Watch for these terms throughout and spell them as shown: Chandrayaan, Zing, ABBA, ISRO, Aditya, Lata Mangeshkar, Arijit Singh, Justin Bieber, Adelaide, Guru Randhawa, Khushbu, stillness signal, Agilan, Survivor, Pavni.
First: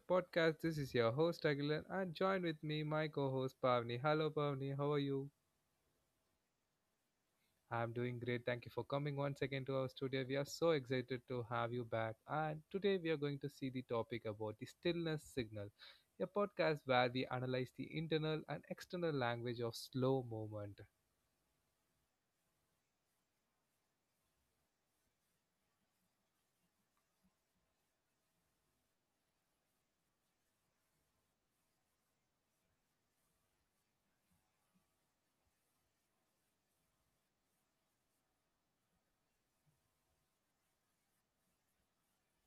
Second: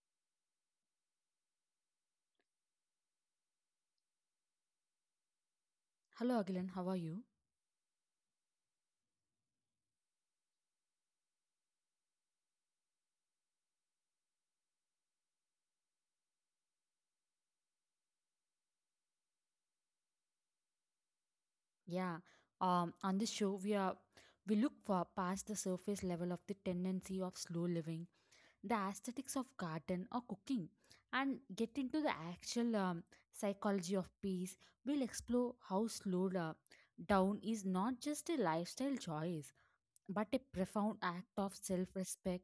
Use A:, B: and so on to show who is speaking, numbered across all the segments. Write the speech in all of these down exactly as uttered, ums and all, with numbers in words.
A: podcast. This is your host Agilan, and join with me my co-host Pavni. Hello Pavni, how are you?
B: Hello, Agilan. How are you?
A: I'm doing great. Thank you for coming once again to our studio. We are so excited to have you back. And today we are going to see the topic about the stillness signal, a podcast where we analyze the internal and external language of slow movement.
B: Yeah. Um, on this show, we are we look for past the surface level of the tendency of slow living, the aesthetics of garden or cooking, and get into the actual um, psychology of peace. We'll explore how slow uh, down is not just a lifestyle choice, but a profound act of self-respect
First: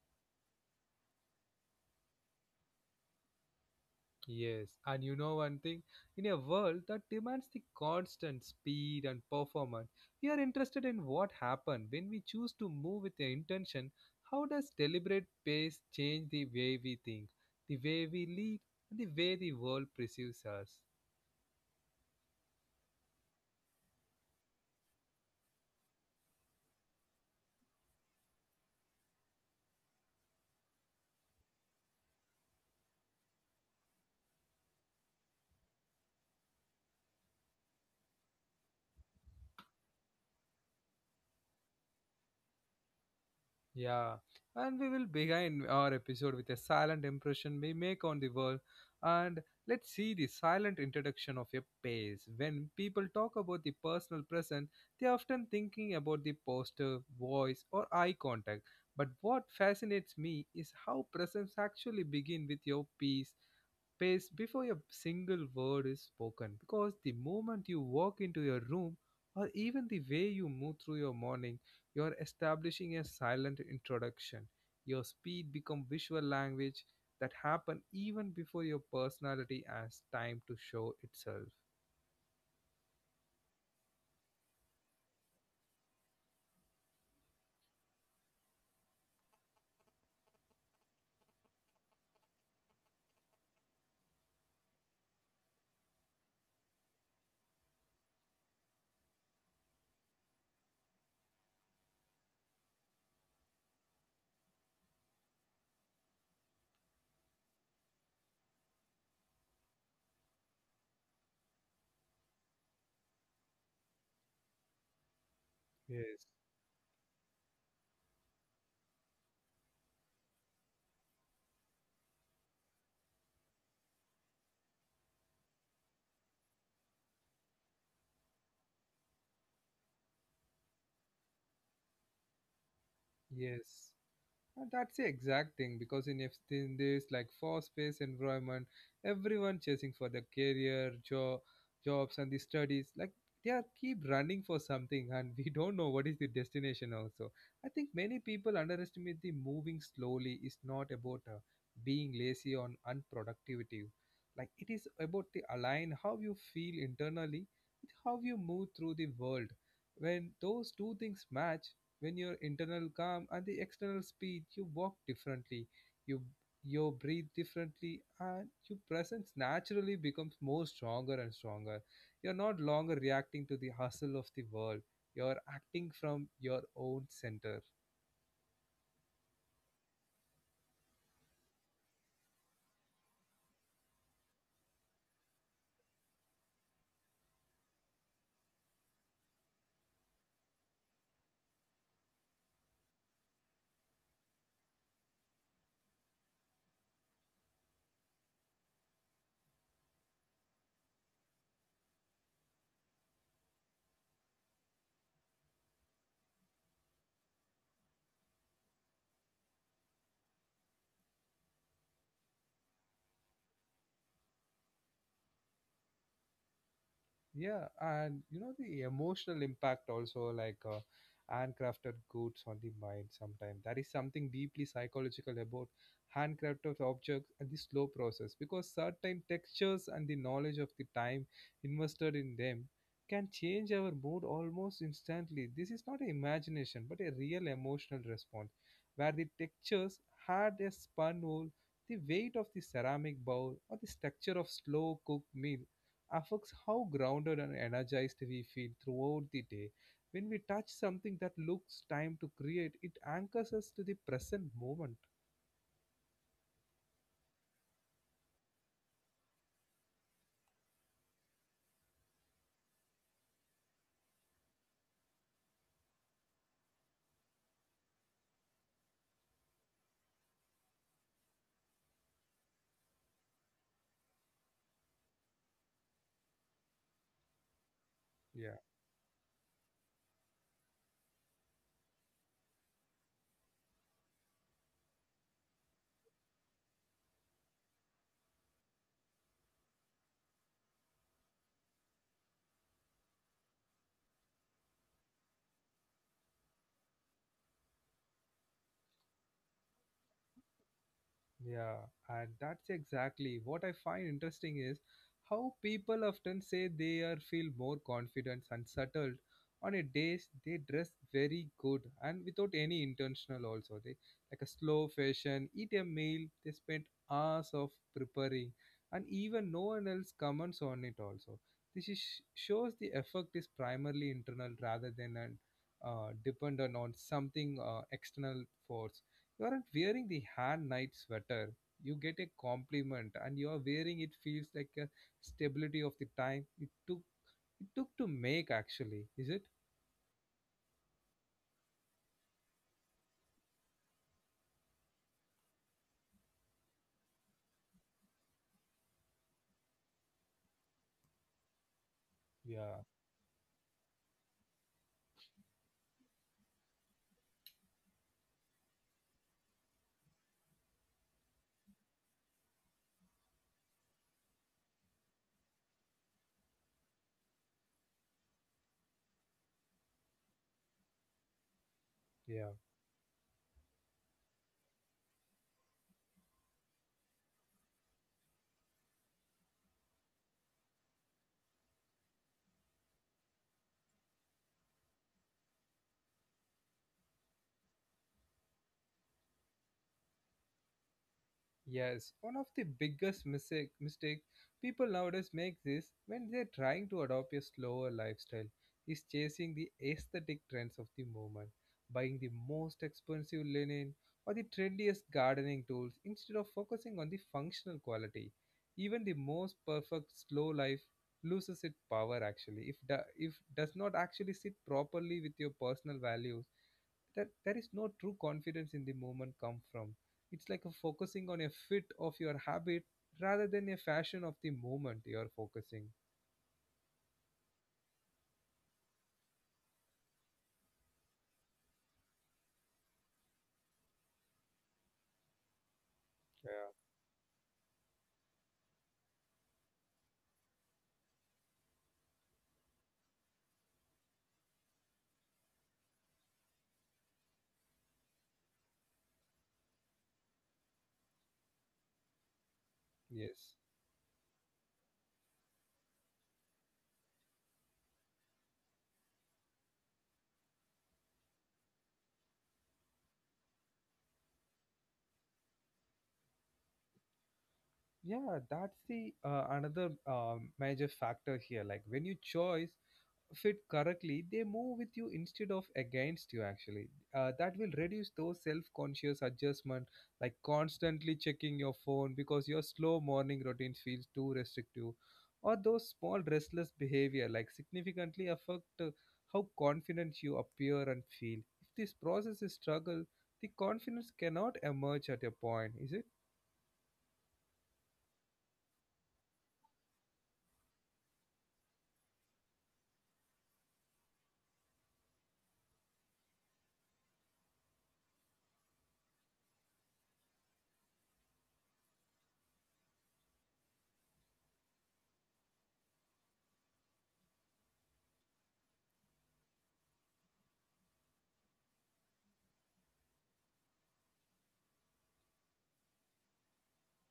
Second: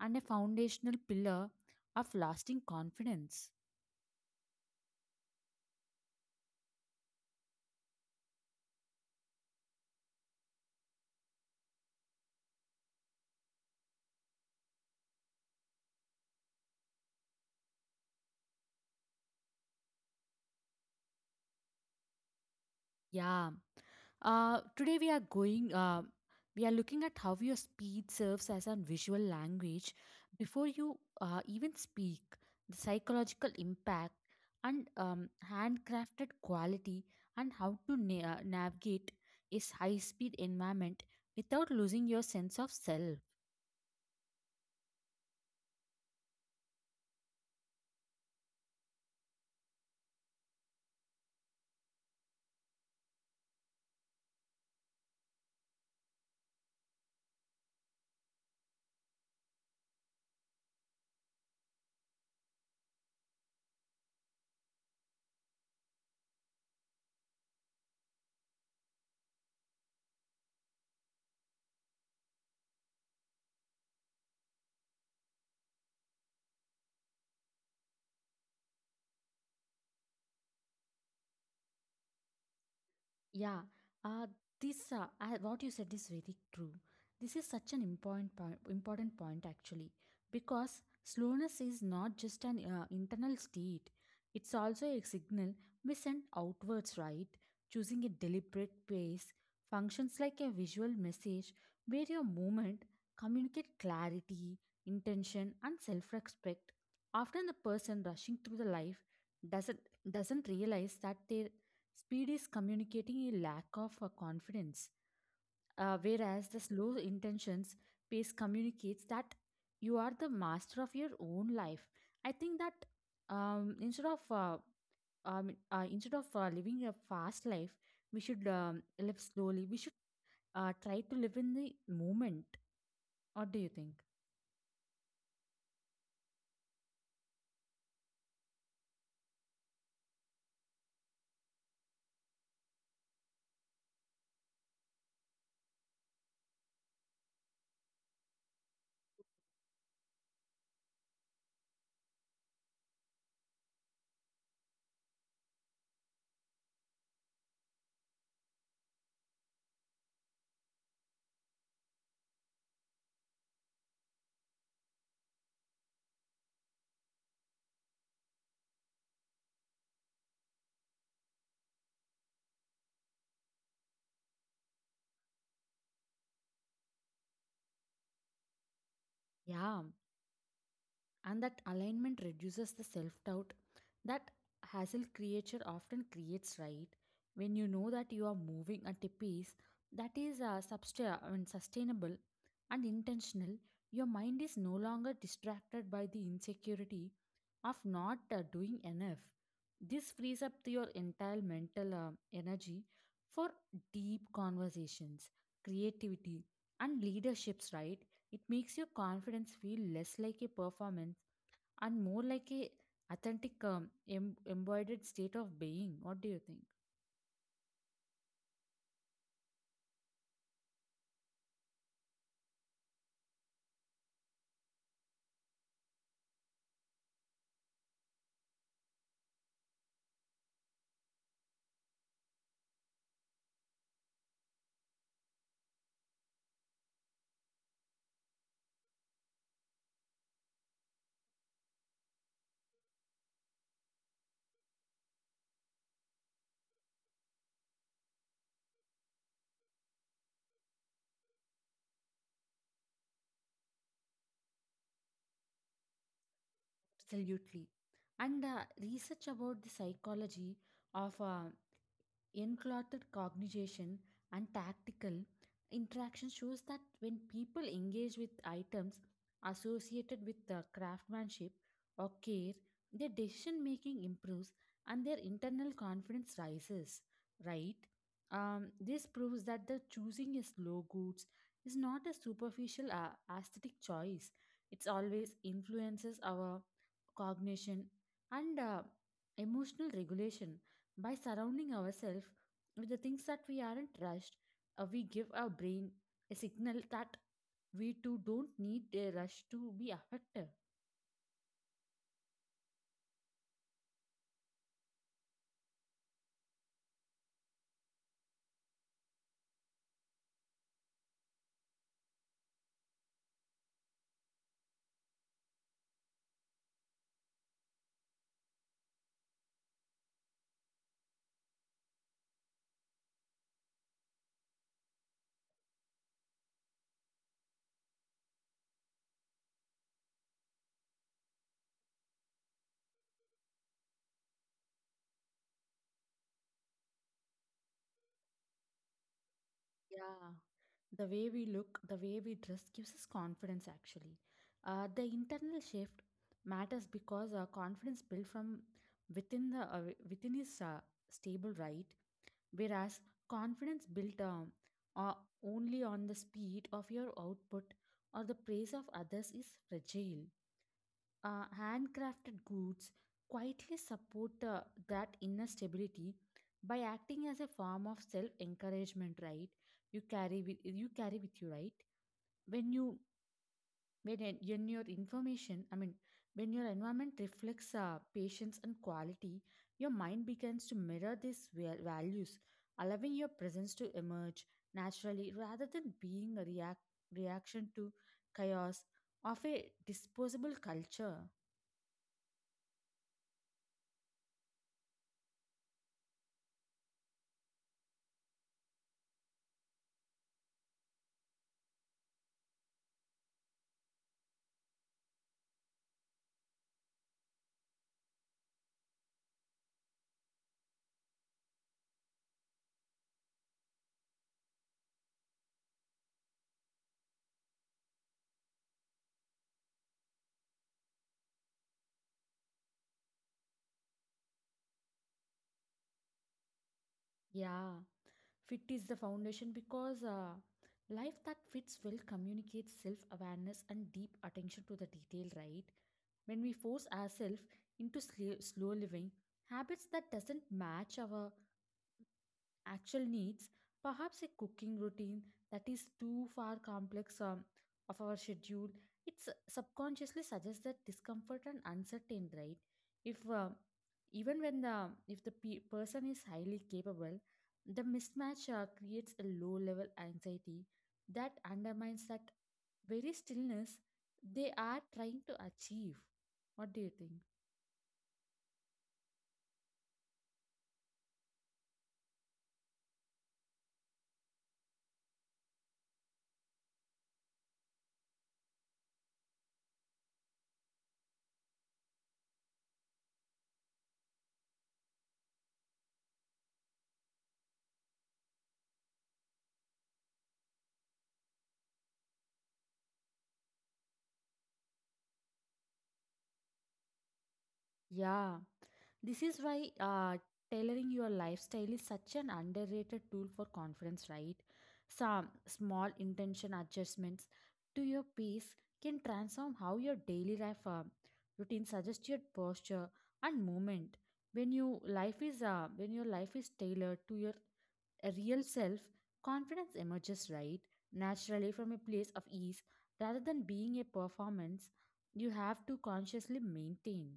B: and a foundational pillar of lasting confidence.
A: Yes, and you know one thing? In a world that demands the constant speed and performance, we are interested in what happened when we choose to move with the intention. How does deliberate pace change the way we think, the way we lead, and the way the world perceives us?
B: Yeah. Uh, today we are going. Uh, we are looking at how your speech serves as a visual language before you uh, even speak. The psychological impact and um, handcrafted quality, and how to na- uh, navigate a high-speed environment without losing your sense of self.
A: Yeah, and we will begin our episode with a silent impression we make on the world. And let's see the silent introduction of a pace. When people talk about the personal present, they are often thinking about the posture, voice, or eye contact. But what fascinates me is how presence actually begin with your peace space before a single word is spoken, because the moment you walk into your room or even the way you move through your morning, you are establishing a silent introduction. Your speed becomes visual language that happen even before your personality has time to show itself.
B: Yeah, uh, this uh, I- what you said is very true. This is such an important point, important point actually, because slowness is not just an uh, internal state; it's also a signal we send outwards. Right, choosing a deliberate pace functions like a visual message where your movement communicate clarity, intention, and self-respect. Often, the person rushing through the life doesn't doesn't realize that they speed is communicating a lack of uh, confidence, uh,
A: yes
B: whereas the slow intentions pace communicates that you are the master of your own life. I think that um, instead of uh, um, uh, instead of uh, living a fast life, we should um, live slowly. We should uh, try to live in the moment. What do you
A: yes
B: think?
A: And that's the exact thing, because in, if- in this like fast-paced environment, everyone chasing for the career, job, jobs, and the studies, like they are keep running for something, and we don't know what is the destination. Also, I think many people underestimate the moving slowly is not about uh, being lazy or unproductivity. Like it is about the align how you feel internally with how you move through the world. When those two things match, when your internal calm and the external speed, you walk differently, you you breathe differently, and your presence naturally becomes more stronger and stronger. You're not longer reacting to the hustle of the world. You're acting from your own center.
B: Yeah, and that alignment reduces the self doubt that hassle creature often creates, right? When you know that you are moving at a pace that is uh, substa- I mean, sustainable and intentional, your mind is no longer distracted by the insecurity of not uh, doing enough. This frees up your entire mental uh, energy for deep conversations, creativity, and leaderships, right? It makes your confidence feel less like a performance and more like a authentic um, em- embodied state of being. What do you think?
A: Yeah, and you know the emotional impact also, like uh, handcrafted goods on the mind sometimes. That is something deeply psychological about handcrafted objects and the slow process, because certain textures and the knowledge of the time invested in them can change our mood almost instantly. This is not an imagination but a real emotional response, where the textures had a spun wool, the weight of the ceramic bowl or the structure of slow cooked meal affects how grounded and energized we feel throughout the day. When we touch something that looks time to create, it anchors us to the present moment.
B: Absolutely. And uh, research about the psychology of uh, enclothed cognition and tactical interaction shows that when people engage with items associated with the craftsmanship or care, their decision making improves and their internal confidence rises, right?
A: Yeah.
B: Um, this proves that the choosing is low goods is not a superficial uh, aesthetic choice. It's always influences our cognition and uh, emotional regulation by surrounding ourselves with the things that we aren't rushed, uh, we give our brain a signal that we too don't need a rush to be effective.
A: Yeah, and that's exactly what I find interesting is how people often say they are feel more confident and settled on a days they dress very good, and without any intentional also they like a slow fashion eat a meal they spend hours of preparing, and even no one else comments on it also. This is, shows the effect is primarily internal rather than an uh, dependent on something uh, external force. You aren't wearing the hand knit sweater. You get a compliment, and you are wearing it feels like a stability of the time it took it took to make. Actually, is it?
B: Yeah. The way we look, the way we dress gives us confidence actually. Uh, the internal shift matters because our confidence built from within the uh, within is uh, stable, right?
A: Yeah,
B: Whereas confidence built um, uh, only on the speed of your output or the praise of others is fragile. Uh, handcrafted goods quietly support uh, that inner stability by acting as a form of self encouragement, right? you carry with you carry with you, right?
A: yeah.
B: when you when, en- when your information I mean when your environment reflects uh, patience and quality, your mind begins to mirror these val- values, allowing your presence to emerge naturally rather than being a react reaction to chaos of a disposable culture.
A: Yes, one of the biggest mistake, mistakes people nowadays make this when they're trying to adopt a slower lifestyle is chasing the aesthetic trends of the moment, buying the most expensive linen or the trendiest gardening tools instead of focusing on the functional quality. Even the most perfect slow life loses its power actually if do, if does not actually sit properly with your personal values, that there is no true confidence in the moment come from. It's like a focusing on a fit of your habit rather than a fashion of the moment you are focusing.
B: Yeah, fit is the foundation because uh, life that fits well communicates self awareness and deep attention to the detail, right? When we
A: Yeah.
B: force ourselves into sl- slow living, habits that doesn't match our actual needs, perhaps a cooking routine that is too far complex um, of our schedule. It's uh, subconsciously suggests that discomfort and uncertain, right? If uh,
A: Yes.
B: Even when the if the pe- person is highly capable, the mismatch uh, creates a low level anxiety that undermines that very stillness they are trying to achieve. What do you think?
A: yeah that's the uh, another um, major factor here, like when you choose fit correctly, they move with you instead of against you, actually. Uh, that will reduce those self conscious adjustment, like constantly checking your phone because your slow morning routine feels too restrictive, or those small restless behavior, like significantly affect uh, how confident you appear and feel. If this process is struggle, the confidence cannot emerge at a point, is it?
B: Yeah, this is why uh, tailoring your lifestyle is such an underrated tool for confidence, right? Some small intention adjustments to your pace can transform how your daily life uh, routine suggests your posture and movement. When you life is uh, when your life is tailored to your uh, real self, confidence emerges right naturally from a place of ease rather than being a performance you have to consciously maintain.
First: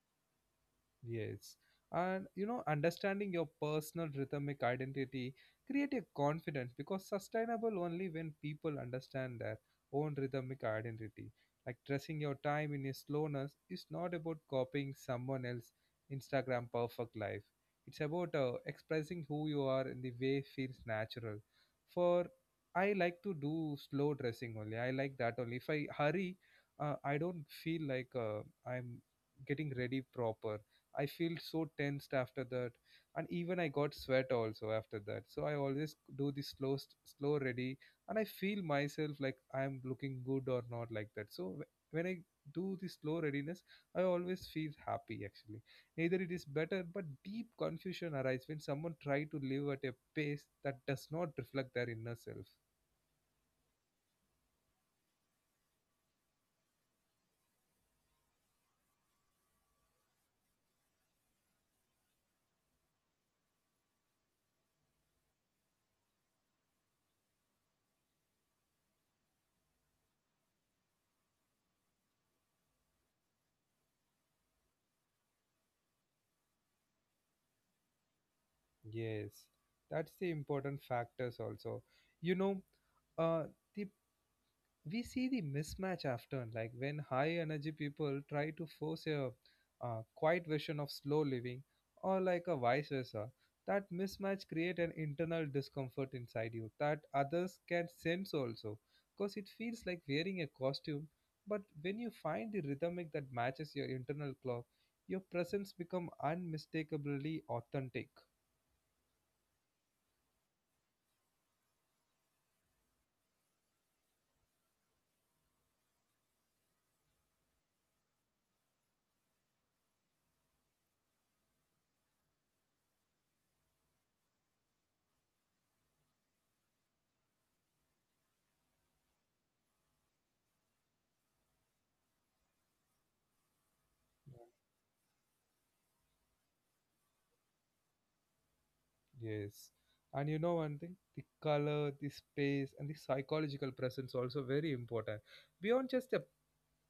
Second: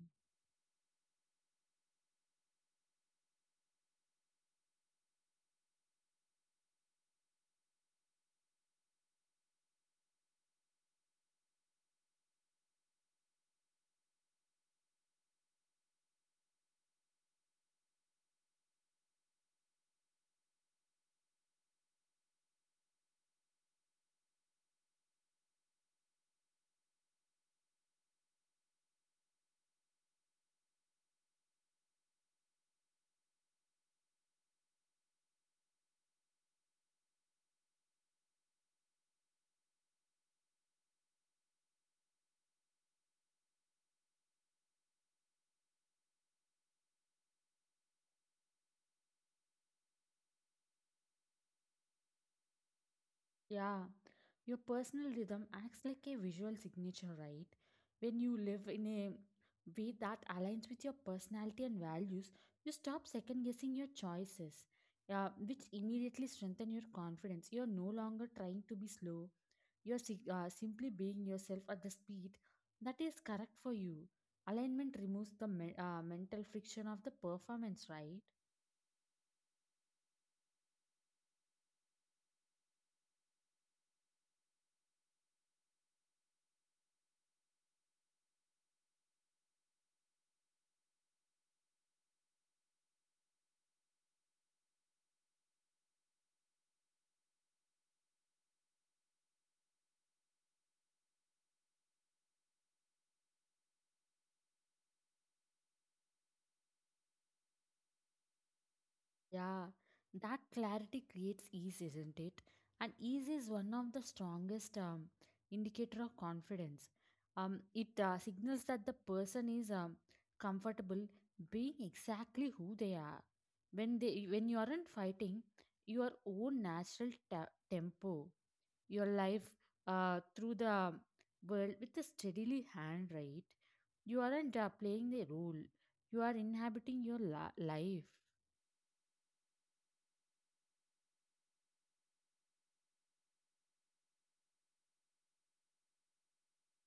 A: Yes. And you know, understanding your personal rhythmic identity create a confidence because sustainable only when people understand their own rhythmic identity. Like dressing your time in a slowness is not about copying someone else' Instagram perfect life. It's about uh, expressing who you are in the way feels natural. For I like to do slow dressing only. I like that only. If I hurry, uh, I don't feel like uh, I'm getting ready proper. I feel so tensed after that, and even I got sweat also after that. So I always do the slow, st- slow ready, and I feel myself like I am looking good or not like that. So wh- when I do the slow readiness, I always feel happy actually. Neither it is better, but deep confusion arises when someone try to live at a pace that does not reflect their inner self.
B: Yeah, your personal rhythm acts like a visual signature, right? When you live in a way that aligns with your personality and values, you stop second guessing your choices, uh, which immediately strengthen your confidence. You're no longer trying to be slow, you're si- uh, simply being yourself at the speed that is correct for you. Alignment removes the me- uh, mental friction of the performance, right?
A: Yes, that's the important factors also. You know, uh, the we see the mismatch often, like when high energy people try to force a, uh quiet version of slow living, or like a vice versa. That mismatch create an internal discomfort inside you that others can sense also, because it feels like wearing a costume. But when you find the rhythmic that matches your internal clock, your presence become unmistakably authentic.
B: Yeah, that clarity creates ease, isn't it? And ease is one of the strongest um, indicator of confidence. Um, it uh, signals that the person is um, comfortable being exactly who they are. When they when you aren't fighting your own natural ta- tempo, your life uh, through the world with a steadily hand, right? You aren't uh, playing the role. You are inhabiting your la- life.
A: Yes. And you know one thing, the color, the space, and the psychological presence also very important. Beyond just the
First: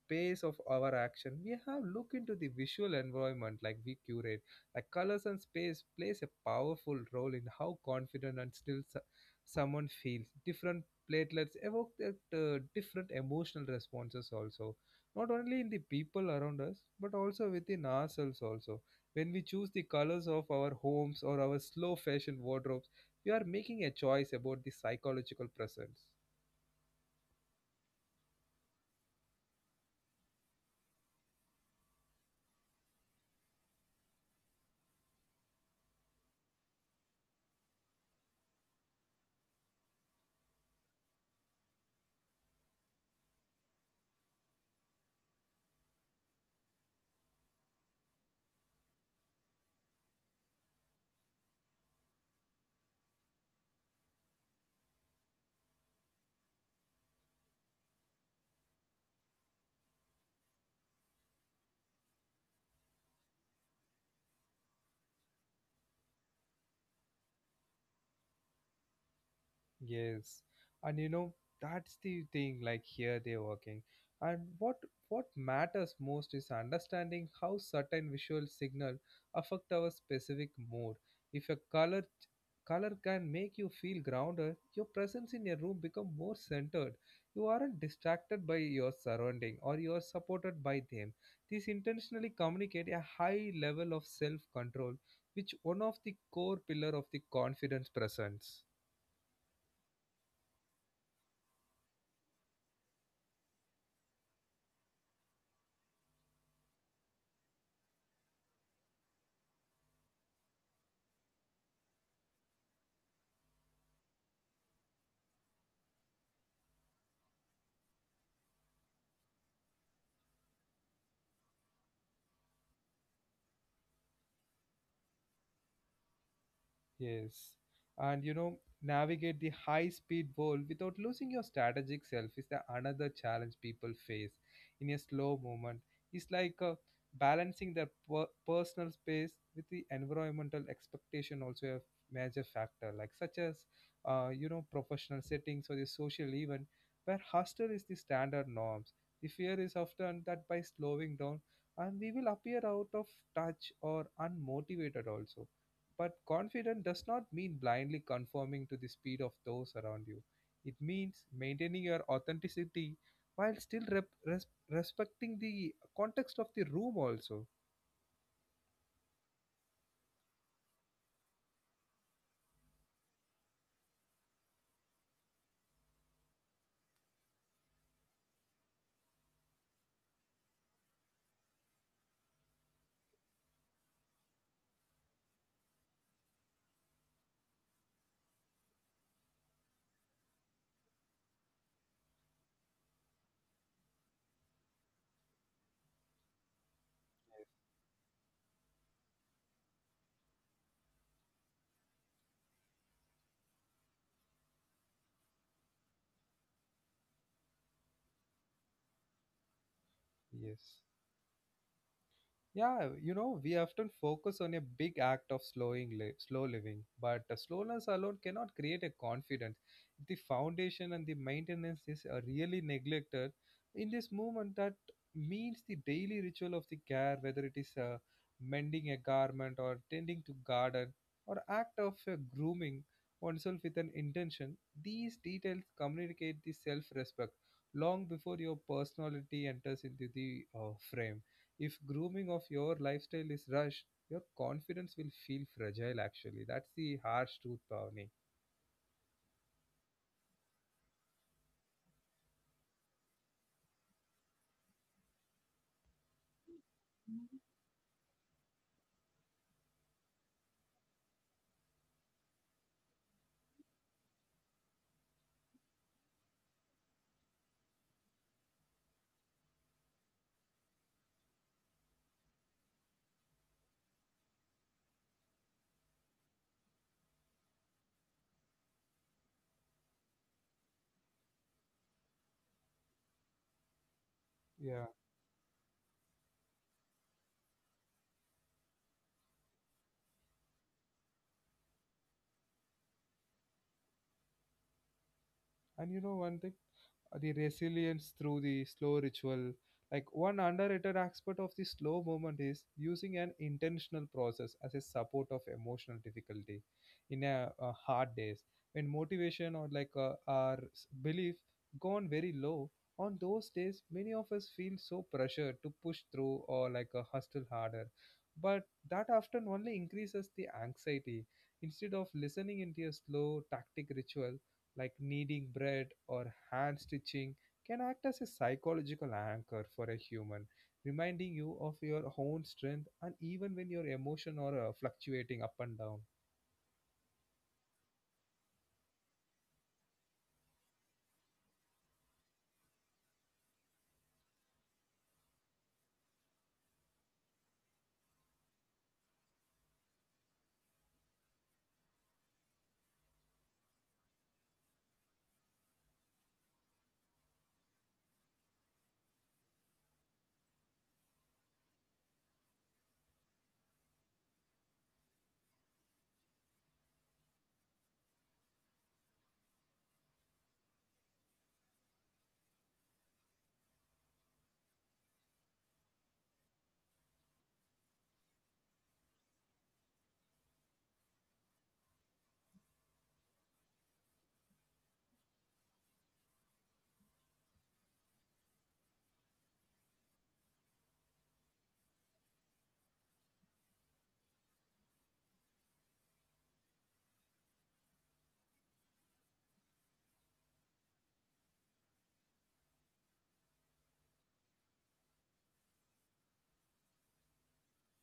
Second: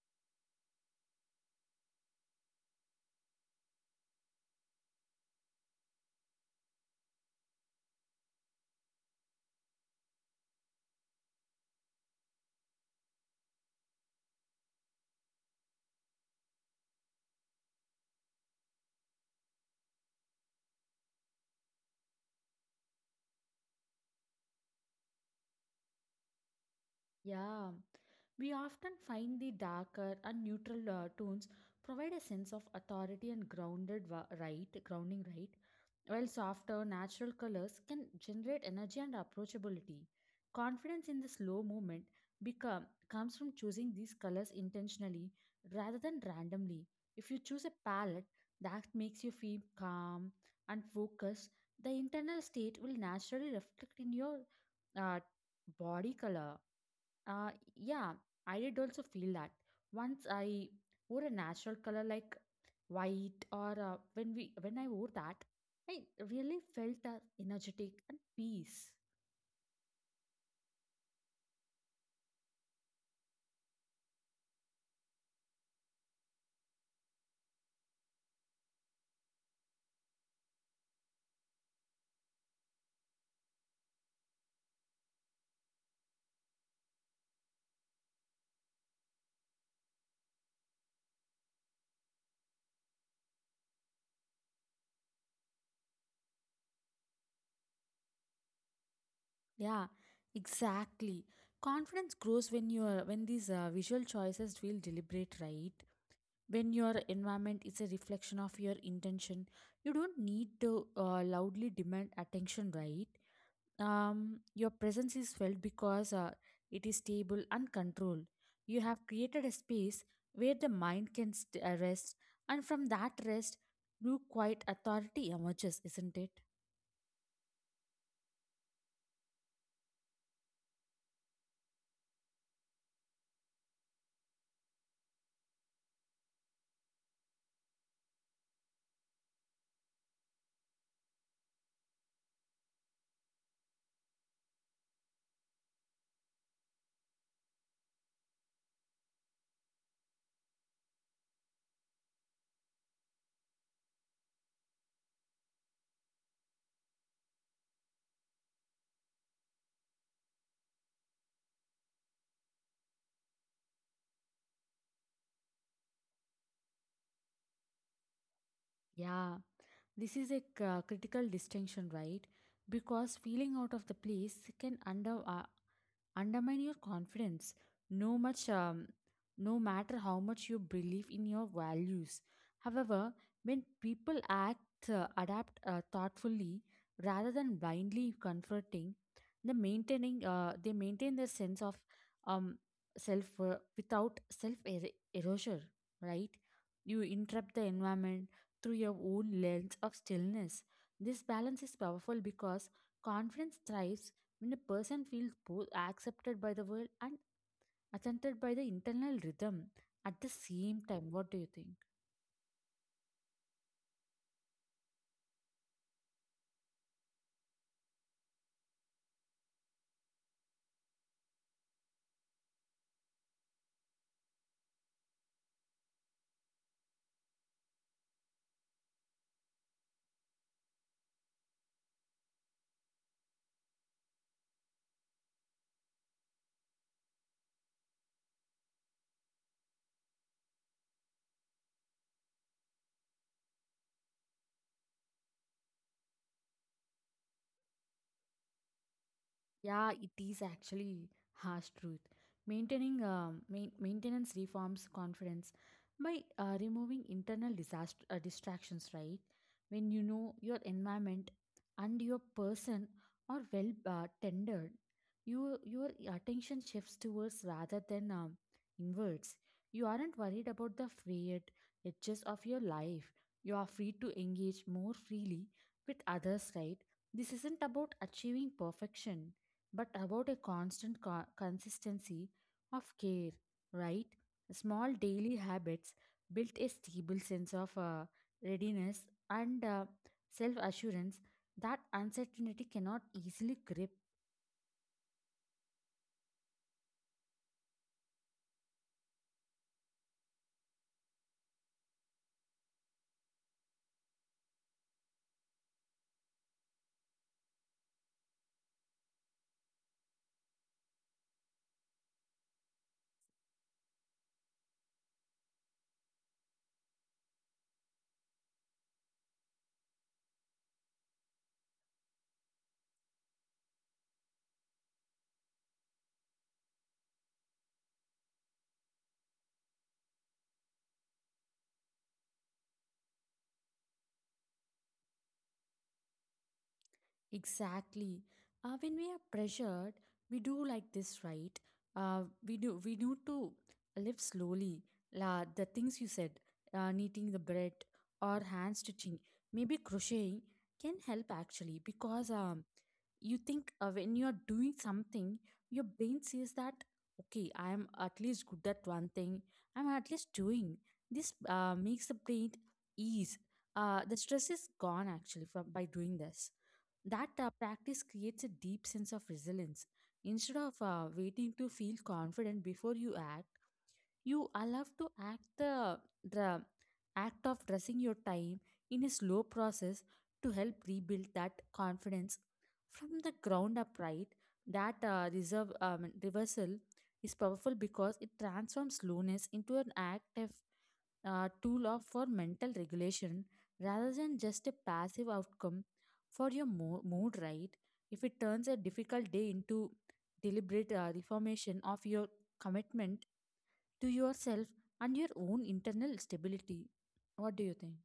A: pace of our action, we have look into the visual environment, like we curate like colors and space plays a powerful role in how confident and still so- someone feels. Different platelets evoke that, uh, different emotional responses also, not only in the people around us but also within ourselves also. When we choose the colors of our homes or our slow fashion wardrobes, we are making a choice about the psychological presence.
B: Yeah, we often find the darker and neutral uh, tones provide a sense of authority and grounded wa- right, grounding, right, while softer natural colors can generate energy and approachability. Confidence in the slow movement become comes from choosing these colors intentionally rather than randomly. If you choose a palette that makes you feel calm and focused, the internal state will naturally reflect in your uh, body color. Uh, yeah, I did also feel that. Once I wore a natural color like white, or uh, when we when I wore that, I really felt uh, energetic and peace.
A: Yes, and you know that's the thing. Like here they're working, and what what matters most is understanding how certain visual signal affect our specific mood. If a color color can make you feel grounded, your presence in a room become more centered. You aren't distracted by your surrounding, or you are supported by them. These intentionally communicate a high level of self control, which one of the core pillar of the confidence presence.
B: Yeah, exactly. Confidence grows when you're when these uh, visual choices feel deliberate, right? When your environment is a reflection of your intention, you don't need to uh, loudly demand attention, right? Um, your presence is felt because uh, it is stable and controlled. You have created a space where the mind can st- uh, rest, and from that rest, new quiet authority emerges, isn't it?
A: Yes. And you know, navigate the high speed world without losing your strategic self is the another challenge people face in a slow movement. It's like uh, balancing their per- personal space with the environmental expectation also a major factor, like such as uh, you know professional settings or the social event where hustle is the standard norms. The fear is often that by slowing down, and we will appear out of touch or unmotivated also, but confident does not mean blindly conforming to the speed of those around you. It means maintaining your authenticity while still rep- res- respecting the context of the room, also.
B: Yeah, this is a c- uh, critical distinction, right? Because feeling out of the place can under, uh, undermine your confidence no much um, no matter how much you believe in your values. However, when people act uh, adapt uh, thoughtfully rather than blindly confronting the maintaining uh, they maintain their sense of um, self uh, without self er- erasure, right? You interrupt the environment through your own lens of stillness. This balance is powerful because confidence thrives when a person feels both accepted by the world and attentive by the internal rhythm at the same
A: Yes.
B: time. What do you think?
A: Yeah, you know, we often focus on a big act of slowing li- slow living, but uh, slowness alone cannot create a confidence. If the foundation and the maintenance is uh, really neglected, in this movement, that means the daily ritual of the care, whether it is uh, mending a garment or tending to garden or act of uh, grooming oneself with an intention, these details communicate the self-respect long before your personality enters into the uh, frame. If grooming of your lifestyle is rushed, your confidence will feel fragile actually. That's the harsh truth, Pavni.
B: Yeah, it is actually harsh truth. Maintaining um, main, maintenance reforms confidence by uh, removing internal disaster uh, distractions, right? When you know your environment and your person are well uh, tendered, you your attention shifts towards rather than um, inwards. You aren't worried about the fate edges of your life. You are free to engage more freely with others, right? This isn't about achieving perfection but about a constant co- consistency of care, right?
A: Yeah.
B: Small daily habits built a stable sense of uh, readiness and uh, self assurance that uncertainty cannot easily grip.
A: And you know one thing? Uh, the resilience through the slow ritual. Like one underrated aspect of the slow movement is using an intentional process as a support of emotional difficulty in a, uh hard days, when motivation or like uh, our s- belief gone very low. On those days, many of us feel so pressured to push through or like a hustle harder, but that often only increases the anxiety. Instead of listening into a slow tactic ritual, like kneading bread or hand stitching, can act as a psychological anchor for a human, reminding you of your own strength and even when your emotion are uh, fluctuating up and down.
B: Exactly. Uh, when we are pressured, we do like this, right? Uh, we do. We need to live slowly. La, the things you said, uh, knitting the bread or hand stitching, maybe crocheting, can help actually because um, you think uh, when you are doing something, your brain says that okay, I am at least good at one thing. I'm at least doing this. Uh, makes the brain ease. Uh, the stress is gone actually from by doing this. That uh, practice creates a deep sense of resilience instead of uh, waiting to feel confident before you act. You allow to act the, the act of dressing your time in a slow process to help rebuild that confidence from the ground up, right? That uh, reserve um, reversal is powerful because it transforms slowness into an act of uh, tool of for mental regulation rather than just a passive outcome for your mo- mood, right? If it turns a difficult day into deliberate uh, reformation of your commitment to yourself and your own internal stability. What do you think?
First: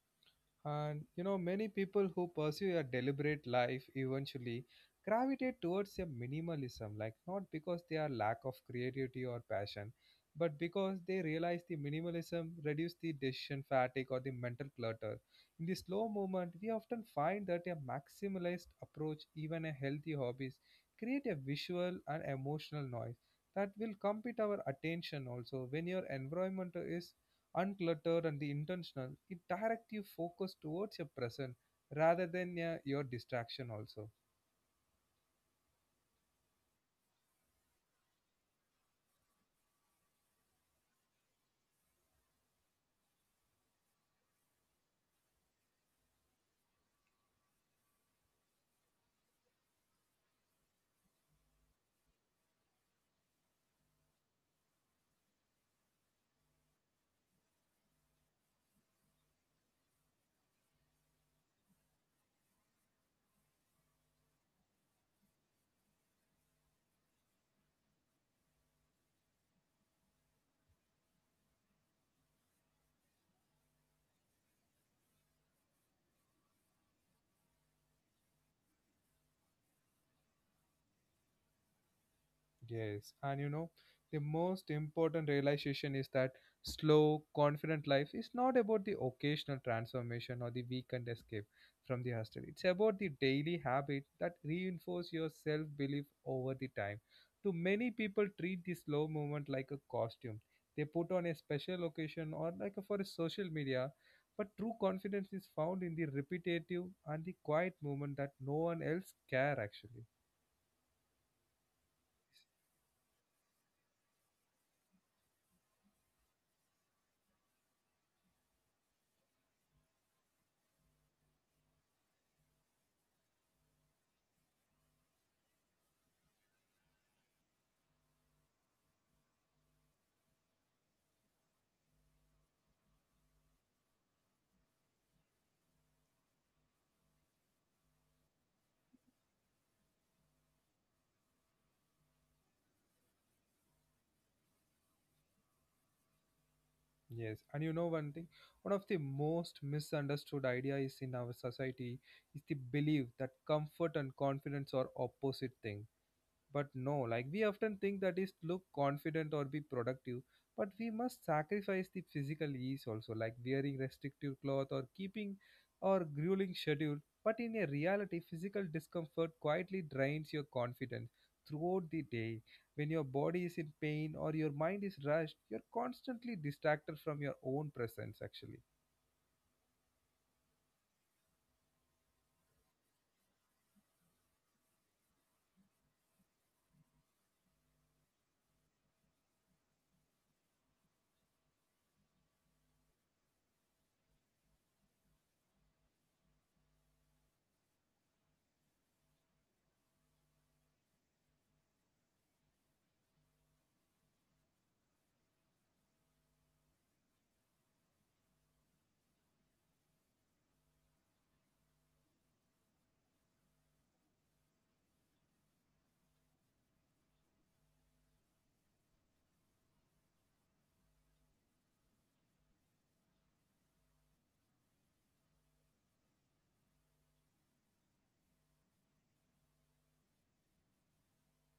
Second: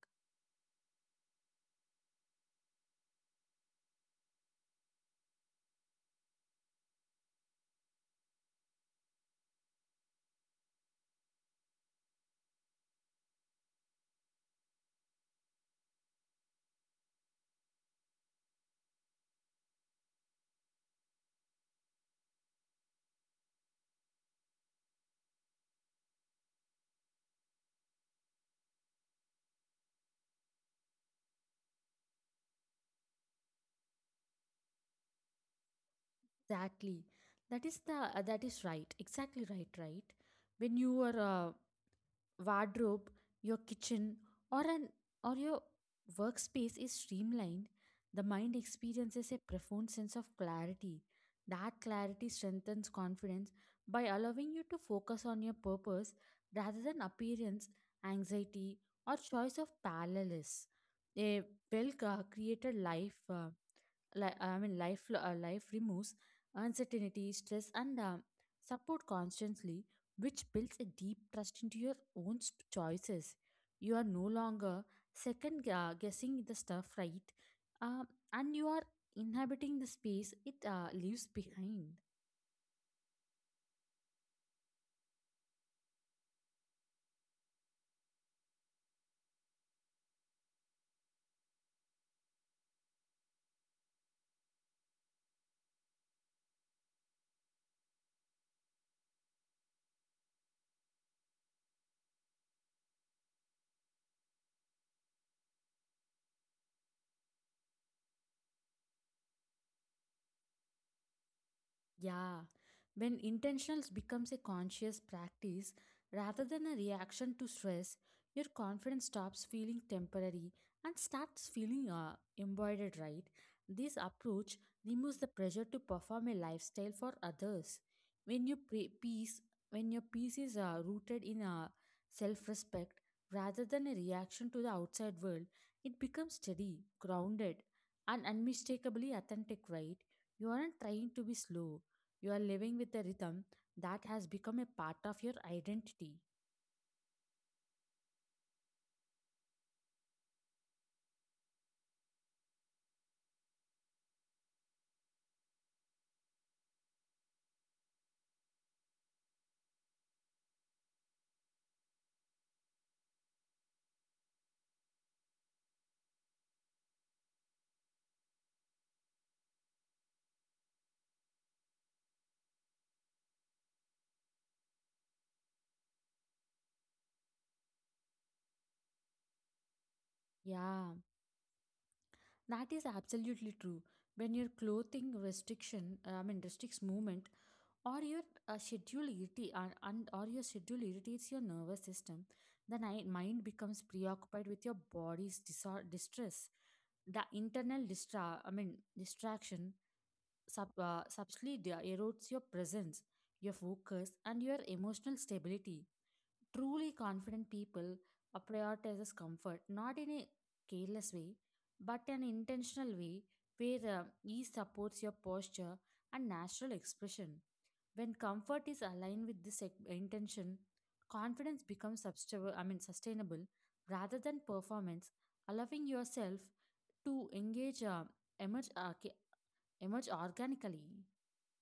A: And you know, many people who pursue a deliberate life eventually gravitate towards a minimalism, like not because they are lack of creativity or passion, but because they realize the minimalism reduce the decision fatigue or the mental clutter. In the slow movement, we often find that a maximalist approach, even a healthy hobbies, create a visual and emotional noise that will compete our attention also. When your environment is uncluttered and the intentional, it directs your focus towards your present rather than uh, your distraction also.
B: Exactly, that is the uh, that is right exactly right right. When you are uh, wardrobe, your kitchen, or an or your workspace is streamlined, the mind experiences a profound sense of clarity. That clarity strengthens confidence by allowing you to focus on your purpose rather than appearance, anxiety, or choice of parallels. A well uh, created life. Uh, li- I mean, life, uh, life removes uncertainty, stress, and um, support constantly, which builds a deep trust into your own st- choices. You are no longer second gu- guessing the stuff, right? Um, and you are inhabiting the space it uh, leaves behind.
A: Yes, and you know, the most important realization is that slow, confident life is not about the occasional transformation or the weekend escape from the hostel. It's about the daily habit that reinforce your self-belief over the time. Too many people treat the slow movement like a costume. They put on a special occasion or like for a social media, but true confidence is found in the repetitive and the quiet movement that no one else care actually.
B: Yeah, when intentionals becomes a conscious practice rather than a reaction to stress, your confidence stops feeling temporary and starts feeling uh, embroidered, right? This approach removes the pressure to perform a lifestyle for others. When your pre- peace, when your peace is uh, rooted in uh, self-respect rather than a reaction to the outside world, it becomes steady, grounded, and unmistakably authentic, right? You aren't trying to be slow, you are living with a rhythm that has become a part of your identity.
A: Yes, and you know one thing, one of the most misunderstood idea is in our society is the belief that comfort and confidence are opposite things. But no, like we often think that is look confident or be productive, but we must sacrifice the physical ease also, like wearing restrictive cloth or keeping or grueling schedule. But in a reality, physical discomfort quietly drains your confidence throughout the day. When your body is in pain or your mind is rushed, you're constantly distracted from your own presence actually.
B: Yeah, that is absolutely true. When your clothing restriction, uh, I mean, restricts movement, or your uh, schedule irritates, or, and- or your schedule irritates your nervous system, the ni- mind becomes preoccupied with your body's disor- distress. The internal distra, I mean, distraction sub, uh, subtly de- erodes your presence, your focus, and your emotional stability. Truly confident people uh, prioritizes comfort, not in a careless way, but an intentional way where uh, ease supports your posture and natural expression. When comfort is aligned with this ex- intention, confidence becomes substable. I mean sustainable rather than performance, allowing yourself to engage uh, emerge arca- emerge organically.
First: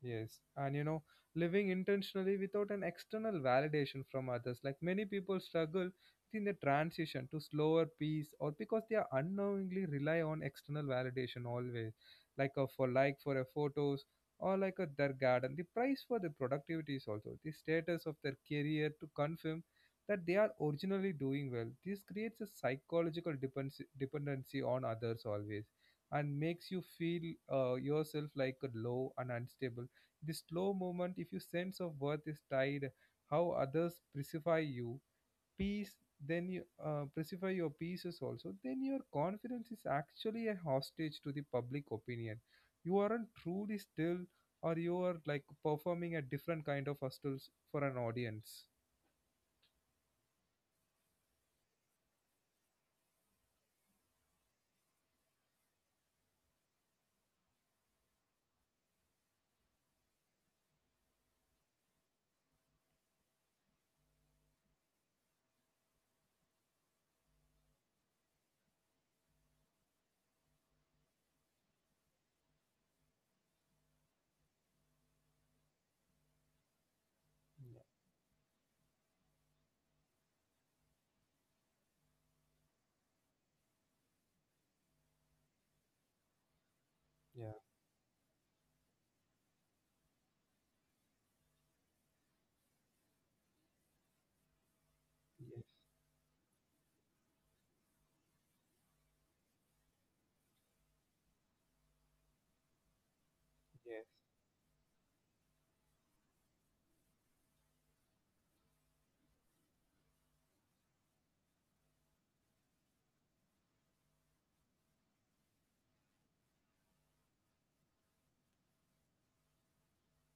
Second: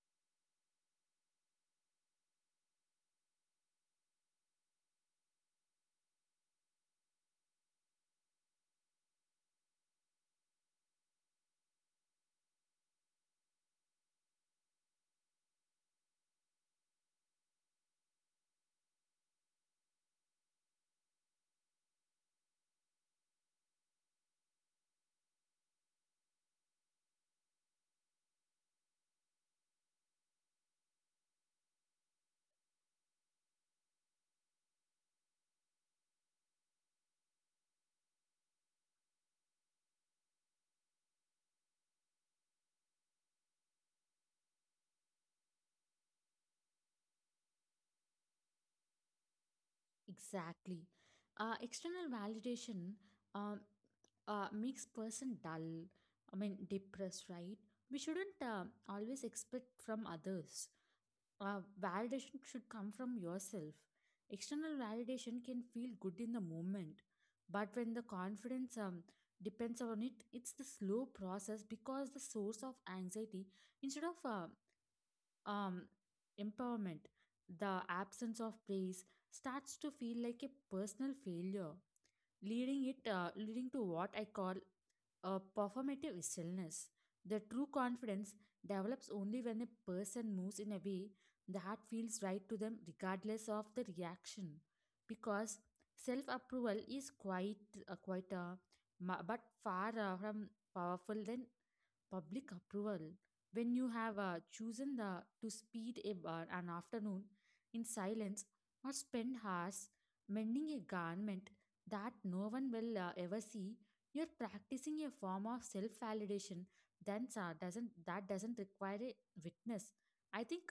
A: Yes, and you know, living intentionally without an external validation from others. Like many people struggle in the transition to slower pace or because they are unknowingly rely on external validation always. Like a for like for a photos or like a their garden. The price for the productivity is also the status of their career to confirm that they are originally doing well. This creates a psychological dependency dependency on others always and makes you feel uh, yourself like a low and unstable the slow movement if your sense of worth is tied how others precify you peace, then you uh, precify your pieces also, then your confidence is actually a hostage to the public opinion. You aren't truly still, or you are like performing a different kind of hostels for an audience.
B: Exactly, uh, external validation. Um. Uh, makes person dull, I mean depressed, right? We shouldn't uh, always expect from others. Uh, validation should come from yourself. External validation can feel good in the moment, but when the confidence um, depends on it, it's the slow process because the source of anxiety instead of uh, um, empowerment, the
A: Yeah.
B: absence of praise starts to feel like a personal failure, leading it uh, leading to what I call a performative stillness. The true confidence develops only when a person moves in a way that feels right to them, regardless of the reaction. Because
A: Yeah. Yes.
B: self approval is quite uh, quite uh, ma- but far uh, from powerful than public approval. When you have
A: Yes.
B: uh, chosen the to speed a bar an afternoon in silence or spend hours mending a garment that no one will uh, ever see, you're practicing a form of self validation then uh, doesn't that doesn't require a witness, I think.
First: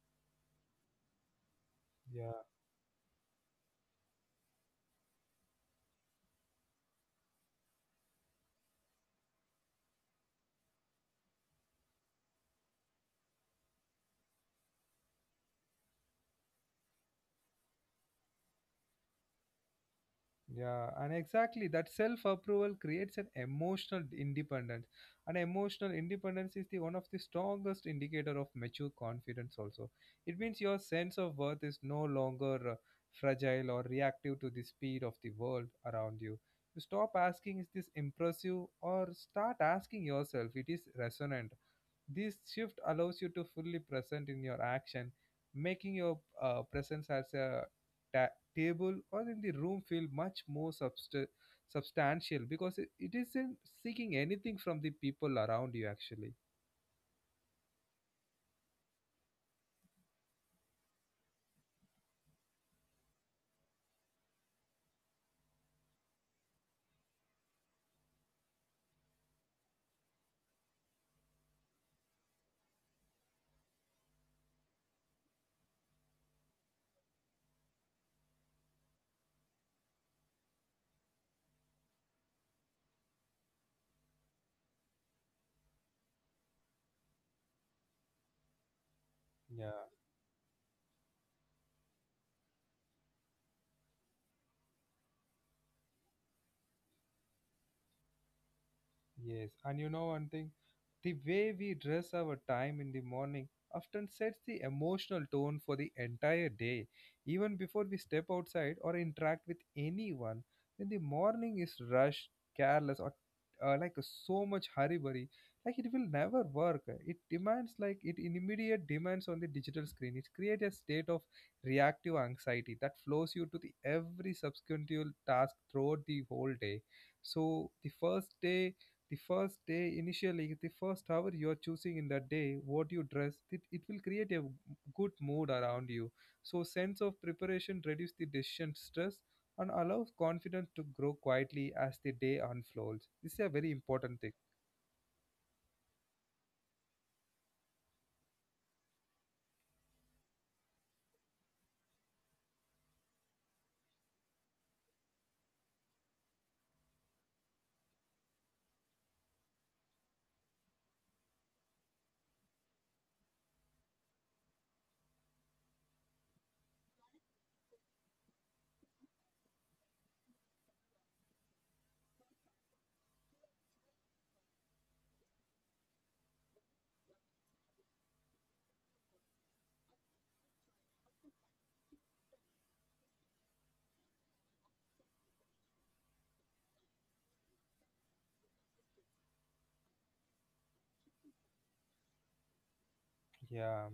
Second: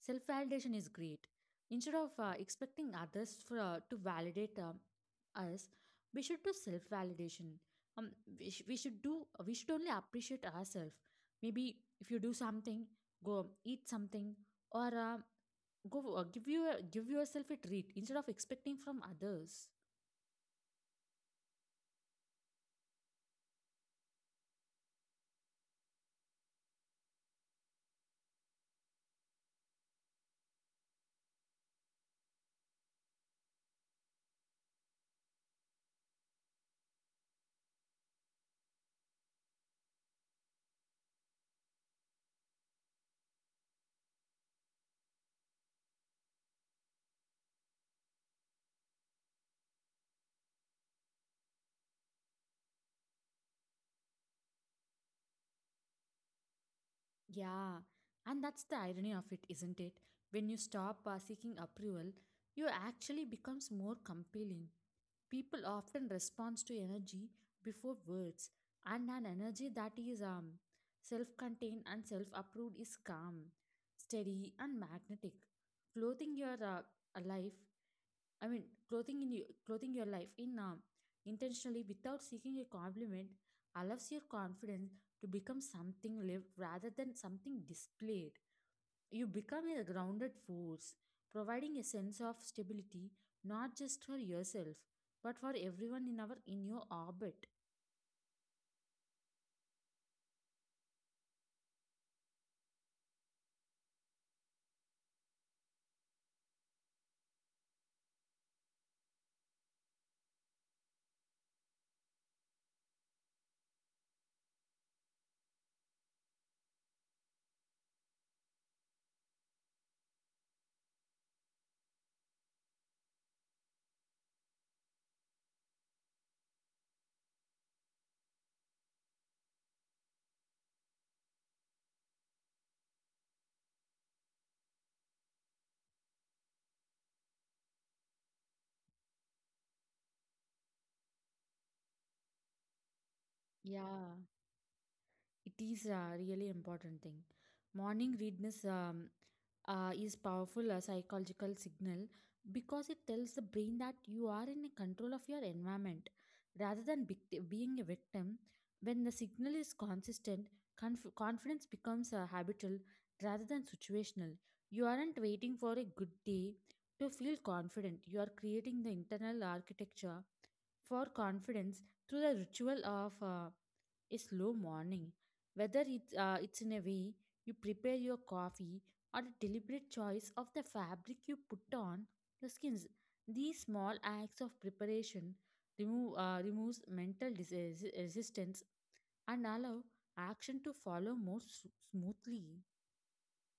B: Self validation is great. Instead of uh,
A: Yeah.
B: expecting others for, uh, to validate um, us, we should do self validation. Um, we, sh- we should do we should only appreciate ourselves. Maybe if you do something, go eat something or uh, go uh, give you a, give yourself a treat instead of expecting from others.
A: Yeah, and exactly that self approval creates an emotional independence. And emotional independence is the one of the strongest indicator of mature confidence also. It means your sense of worth is no longer uh, fragile or reactive to the speed of the world around you. You stop asking is this impressive or start asking yourself it is resonant. This shift allows you to fully present in your action, making your uh, presence as a ta- table or in the room feel much more subst- substantial because it, it isn't seeking anything from the people around you actually.
B: Yeah, and that's the irony of it, isn't it? When you stop uh, seeking approval, you actually becomes more compelling. People often respond to energy before words, and an energy that is um, self contained and self approved is calm, steady, and magnetic. Clothing your uh, a life, I mean, clothing, in you, Clothing your life in uh, intentionally without seeking a compliment allows your confidence to become something lived rather than something displayed. You become a grounded force, providing a sense of stability not just for yourself, but for everyone in our in your orbit.
A: Yes, and you know one thing, the way we dress our time in the morning often sets the emotional tone for the entire day. Even before we step outside or interact with anyone, when the morning is rushed, careless, or uh, like so much hurry burry, like it will never work. It demands like it immediate demands on the digital screen. It creates a state of reactive anxiety that flows you to the every subsequent task throughout the whole day. So the first day the first day initially the first hour you are choosing in that day what you dress it, it will create a good mood around you, so sense of preparation reduce the decision stress and allows confidence to grow quietly as the day unfolds. This is a very important thing.
B: Yeah. It is a really important thing. Morning readiness um, uh, is powerful a psychological signal because it tells the brain that you are in control of your environment rather than vict- being a victim. When the signal is consistent, conf- confidence becomes uh, habitual rather than situational. You aren't waiting for a good day to feel confident. You are creating the internal architecture for confidence through the ritual of. Uh, a slow morning, whether it, uh, it's in a way you prepare your coffee or the deliberate choice of the fabric you put on your skins. These small acts of preparation remove, uh, removes mental dis- resistance and allow action to follow more s- smoothly.
A: Yeah.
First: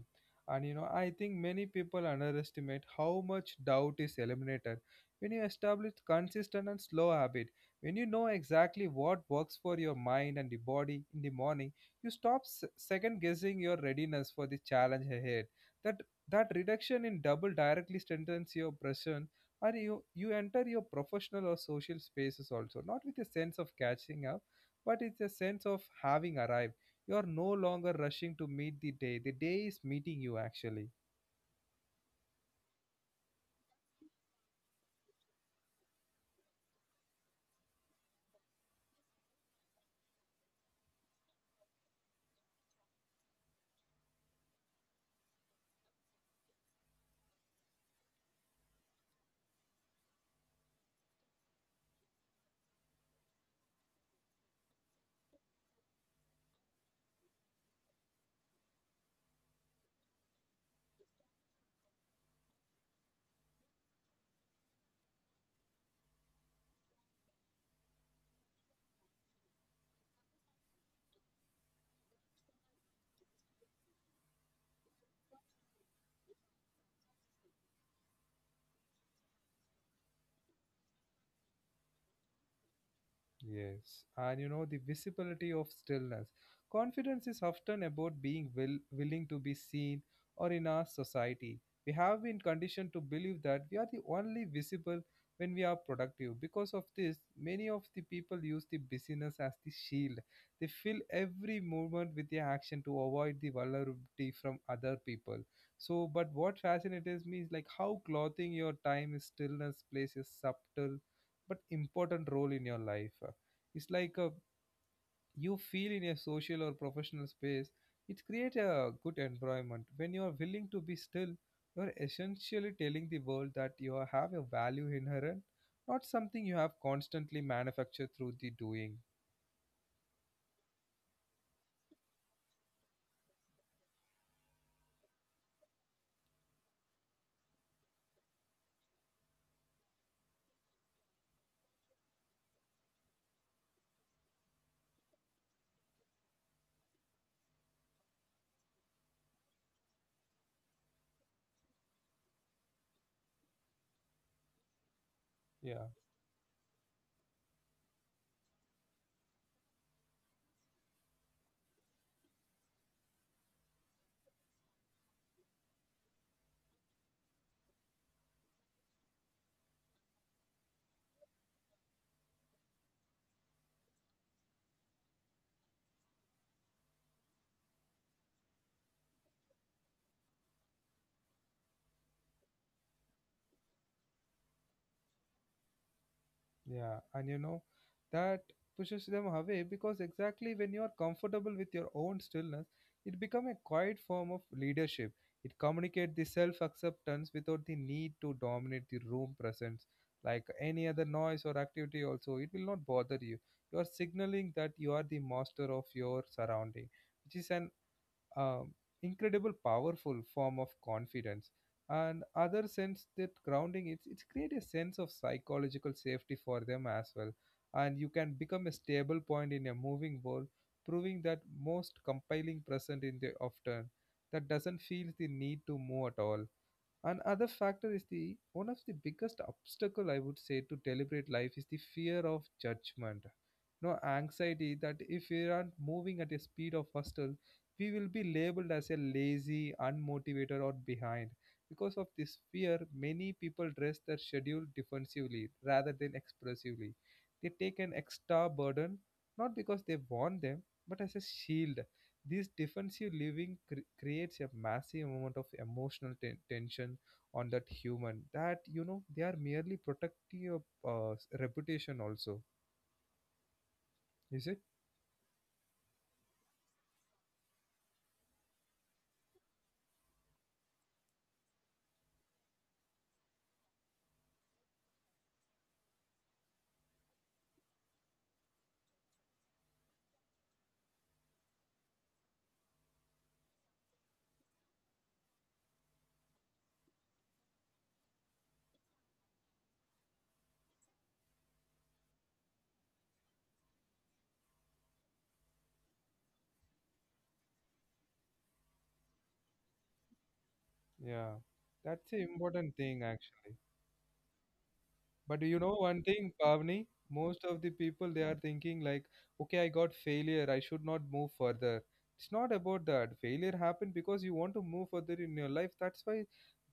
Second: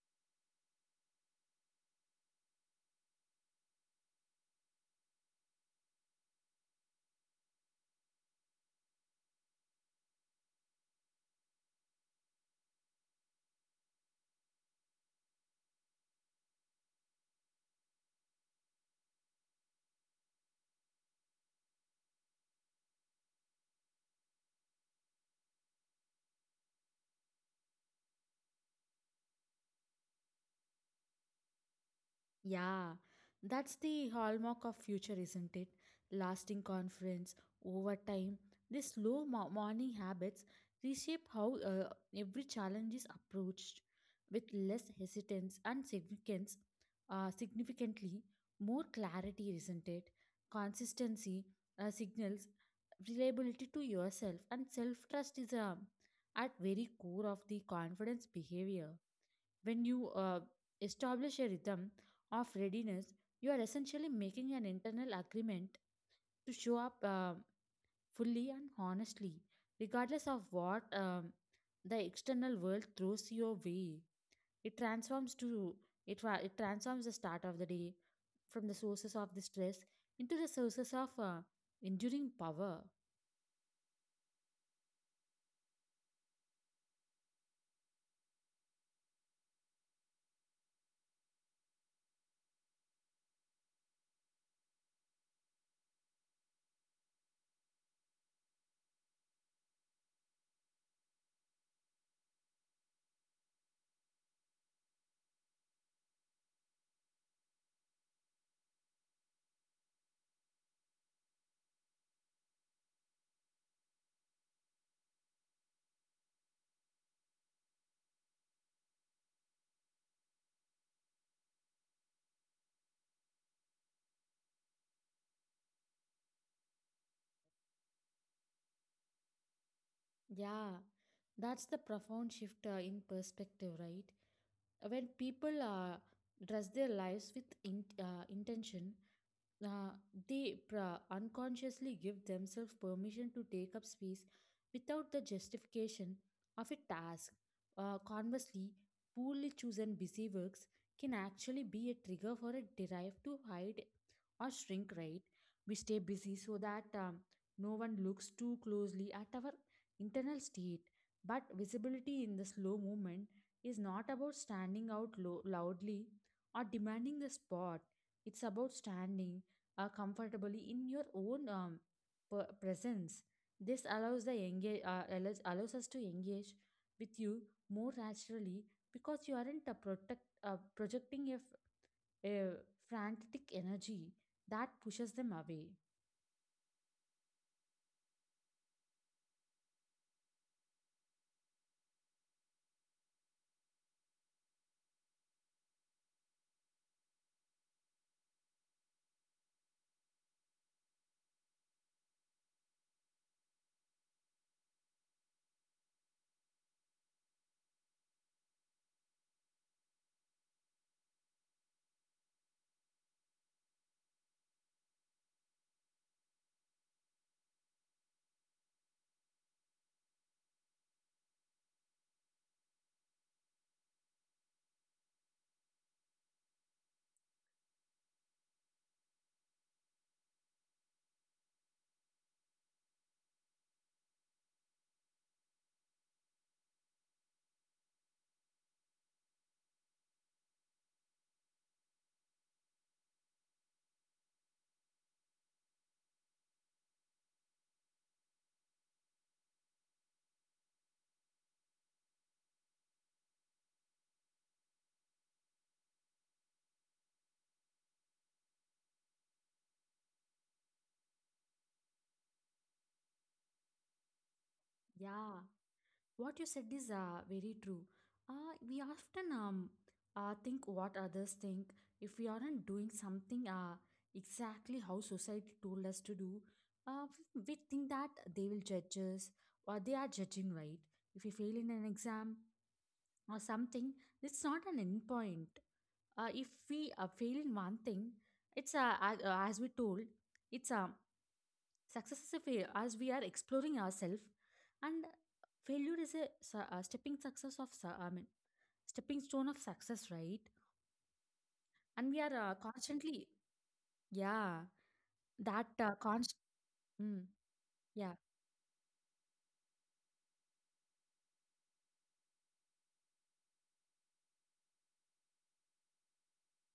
A: And you know, I think many people underestimate how much doubt is eliminated when you establish consistent and slow habit. When you know exactly what works for your mind and the body in the morning, you stop s- second guessing your readiness for the challenge ahead. That that reduction in double directly strengthens your presence, and you, you enter your professional or social spaces also, not with a sense of catching up, but it's a sense of having arrived. You are no longer rushing to meet the day, the day is meeting you actually.
B: Yeah, that's the hallmark of future, isn't it? Lasting conference over time. These slow mo- morning habits reshape how uh, every challenge is approached with less hesitance and significance, uh, significantly more clarity, isn't it? Consistency uh, signals reliability to yourself, and self trust is um, at very core of the confidence behavior. When you uh, establish a rhythm of readiness, you are essentially making an internal agreement to show up uh, fully and honestly, regardless of what um, the external world throws your way. It transforms to it, tra- It transforms the start of the day from the sources of the stress into the sources of uh, enduring power.
A: Yes, and you know the visibility of stillness. Confidence is often about being will, willing to be seen or in our society. We have been conditioned to believe that we are the only visible when we are productive. Because of this, many of the people use the busyness as the shield. They fill every movement with their action to avoid the vulnerability from other people. So, but what fascinates me is like how clothing your time is stillness plays a subtle but important role in your life. It's like a, you feel in a social or professional space. It creates a good environment. When you are willing to be still, you are essentially telling the world that you are- have a value inherent, not something you have constantly manufactured through the doing.
B: Yeah, that's the profound shift uh, in perspective, right? When people uh, dress their lives with in, uh, intention, uh, they pra- unconsciously give themselves permission to take up space without the justification of a task. Uh, conversely, poorly chosen busy works can actually be a trigger for a drive to hide or shrink, right? We
A: Yeah.
B: stay busy so that um, no one looks too closely at our internal state. But visibility in the slow movement is not about standing out lo- loudly or demanding the spot. It's about standing uh, comfortably in your own um, per- presence. This allows the engage uh, allows, allows us to engage with you more naturally because you aren't uh, protect, uh, projecting a, f- a frantic energy that pushes them away.
A: Yeah, and you know, that pushes them away because exactly when you are comfortable with your own stillness, it becomes a quiet form of leadership. It communicates the self acceptance without the need to dominate the room presence. Like any other noise or activity, also, it will not bother you. You are signaling that you are the master of your surrounding, which is an um, incredible powerful form of confidence and other sense that grounding it's it's create a sense of psychological safety for them as well, and you can become a stable point in a moving world, proving that most compelling present in the often that doesn't feel the need to move at all. Another factor is the one of the biggest obstacle I would say to deliberate life is the fear of judgment. No anxiety that if we aren't moving at a speed of hustle, we will be labeled as a lazy, unmotivated, or behind. Because of this fear, many people dress their schedule defensively rather than expressively. They take an extra burden not because they want them, but as a shield. This defensive living cre- creates a massive amount of emotional ten- tension on that human that, you know, they are merely protecting your uh, s- reputation also. Is it?
B: Yeah, what you said is uh, very true. Uh, we often um, uh, think what others think. If we aren't doing something uh, exactly how society told us to do, uh, we think that they will judge us or they are judging, right? If we fail in an exam or something, it's not an end point. Uh, if we uh, fail in one thing, it's uh, as, uh, as we told, it's um success is a failure as we are exploring ourselves, and failure is a, su- a stepping success of su- I mean stepping stone of success, right?
A: Yeah,
B: And
A: that's
B: we
A: an
B: are uh,
A: important thing
B: constantly
A: actually.
B: yeah
A: But you
B: that
A: know
B: uh,
A: one
B: const
A: thing, Pavni,
B: mm,
A: most of the people
B: yeah.
A: they are thinking like, okay, I got failure, I should not move further. It's not about that. Failure happened because you want to move further in your life. That's why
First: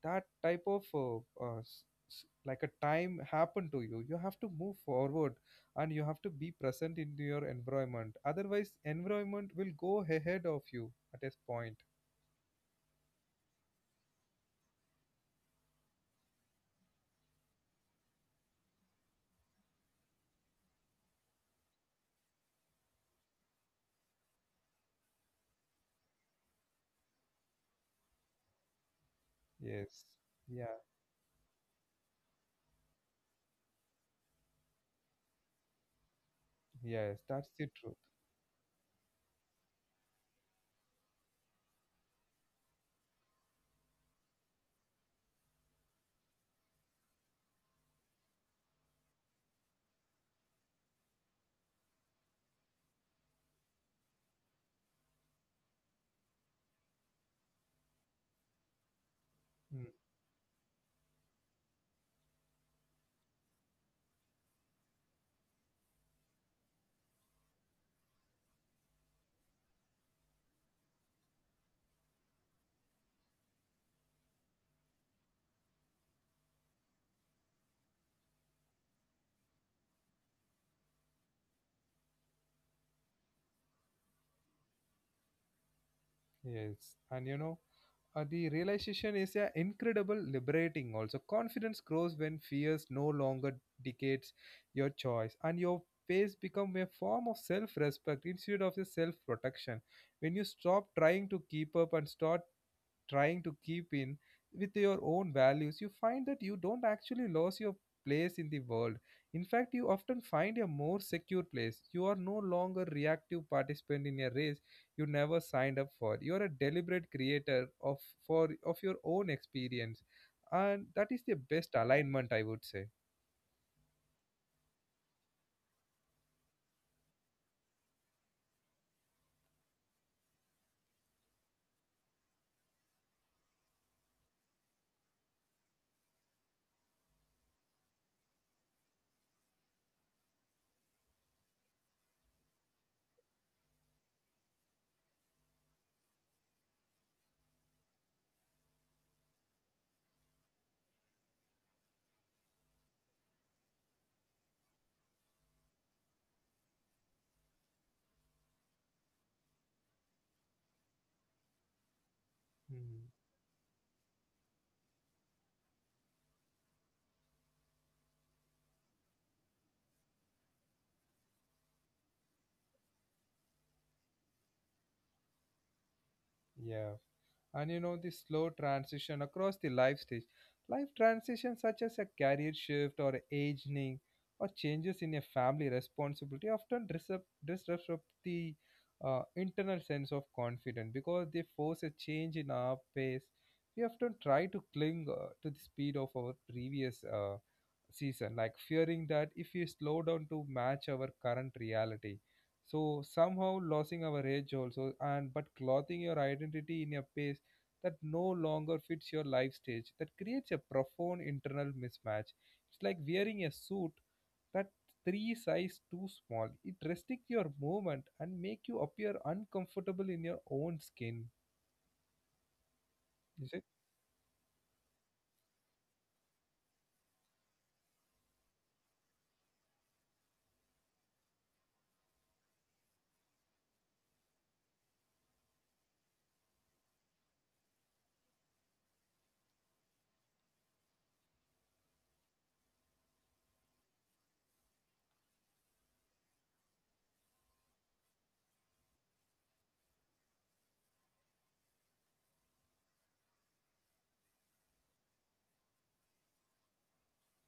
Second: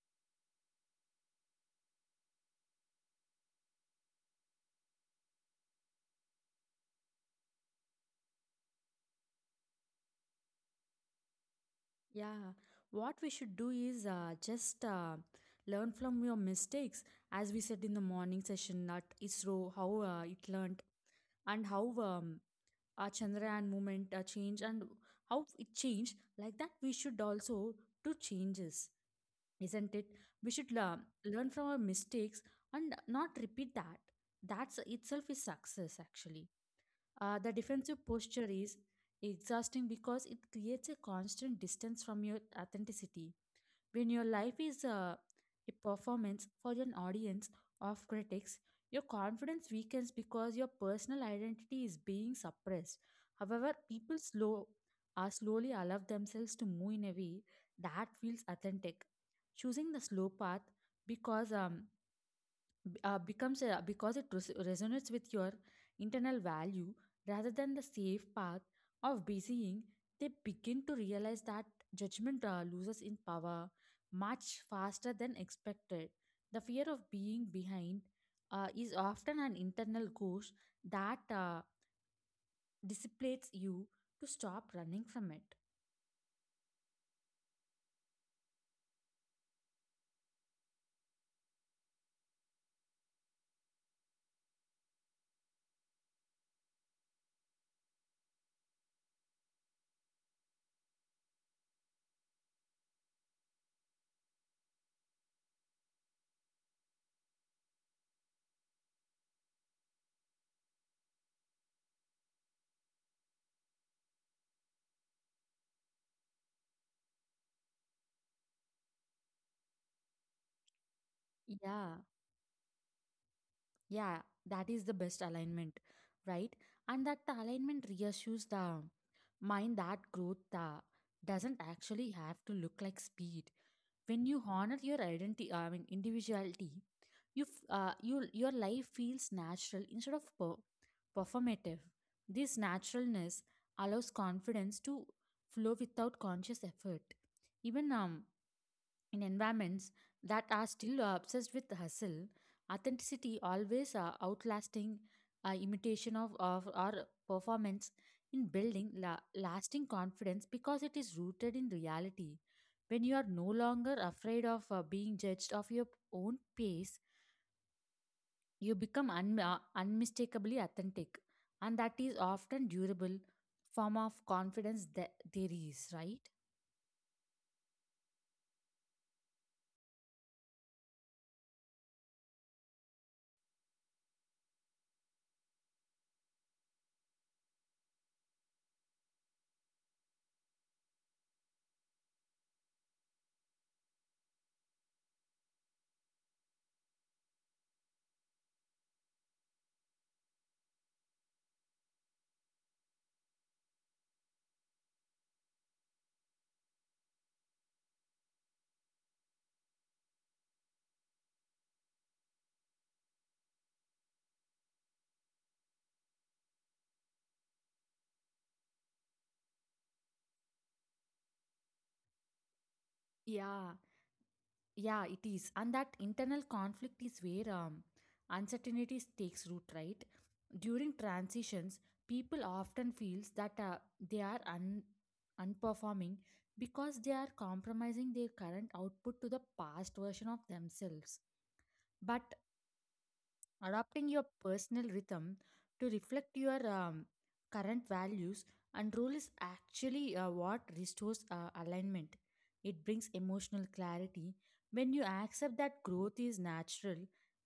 A: that type of uh, uh, s- s- like a time happened to you. You have to move forward and you have to be present in your environment. Otherwise, environment will go ahead of you at a point.
B: Yeah. What we should do is uh, just uh, learn from your mistakes, as we said in the morning session at ISRO, how uh, it learned and how um, our Chandrayaan movement uh, changed and how it changed. Like that, we should also do changes, isn't
A: Yes.
B: it? We should
A: Yeah.
B: learn, learn from our mistakes and not repeat that. That's itself is success actually.
A: Yes.
B: Uh,
A: That's
B: the
A: the truth.
B: defensive posture is exhausting because it creates a constant distance from your authenticity. When your life is uh, a performance for an audience of critics, your confidence weakens because your personal identity is being suppressed. However, people slow are slowly allow themselves to move in a way that feels authentic.
A: Hmm.
B: Choosing the slow path because um, b- uh, becomes a, because it res- resonates with your internal value rather than the safe path of busying, they begin to realize that judgment uh, loses in power much faster than expected. The fear of being behind uh, is often an internal ghost that uh, disciplines you to stop running from it.
A: Yes, and you know, uh, the realization is uh, incredible, liberating. Also, confidence grows when fears no longer dictates your choice, and your pace become a form of self-respect instead of a self-protection. When you stop trying to keep up and start trying to keep in with your own values, you find that you don't actually lose your place in the world. In fact, you often find a more secure place. You are no longer reactive participant in a race you never signed up for. You are a deliberate creator of for of your own experience, and that is the best
B: Yeah.
A: alignment, I would say.
B: Yeah, that is the best alignment, right? And that alignment reassures the mind that growth uh, doesn't actually have to look like speed. When you honor your identity, I mean individuality, you f- uh, you your life feels natural instead of per- performative. This naturalness allows confidence to flow without conscious effort. Even um, in environments that are still uh, obsessed with hustle, authenticity always uh, outlasting uh, imitation of, of or performance in building la- lasting confidence because it is rooted in reality. When
A: Hmm.
B: you are no longer afraid of uh, being judged of your own pace, you become un- uh, unmistakably authentic, and that is often durable form of confidence that there is, right?
A: Yeah. And you know, the slow transition across the life stage. Life transitions such as a career shift or aging or changes in a family responsibility often disrupt, disrupt the uh, internal sense of confidence because they force a change in our pace. We often try to cling uh, to the speed of our previous uh, season, like fearing that if we slow down to match our current reality, so somehow losing our age also, and but clothing your identity in a pace that no longer fits your life stage, that creates a profound internal mismatch. It's like wearing a suit that three size too small. It restricts your movement and make you appear uncomfortable in your own skin. Is it?
B: Yeah. Yeah, it is. And that internal conflict is where um, uncertainty takes root, right? During transitions, people often feels that uh, they are un- unperforming because they are compromising their current output to the past version of themselves. But adopting your personal rhythm to reflect your um, current values and role is actually uh, what restores uh, alignment. It brings emotional clarity when you accept that growth is natural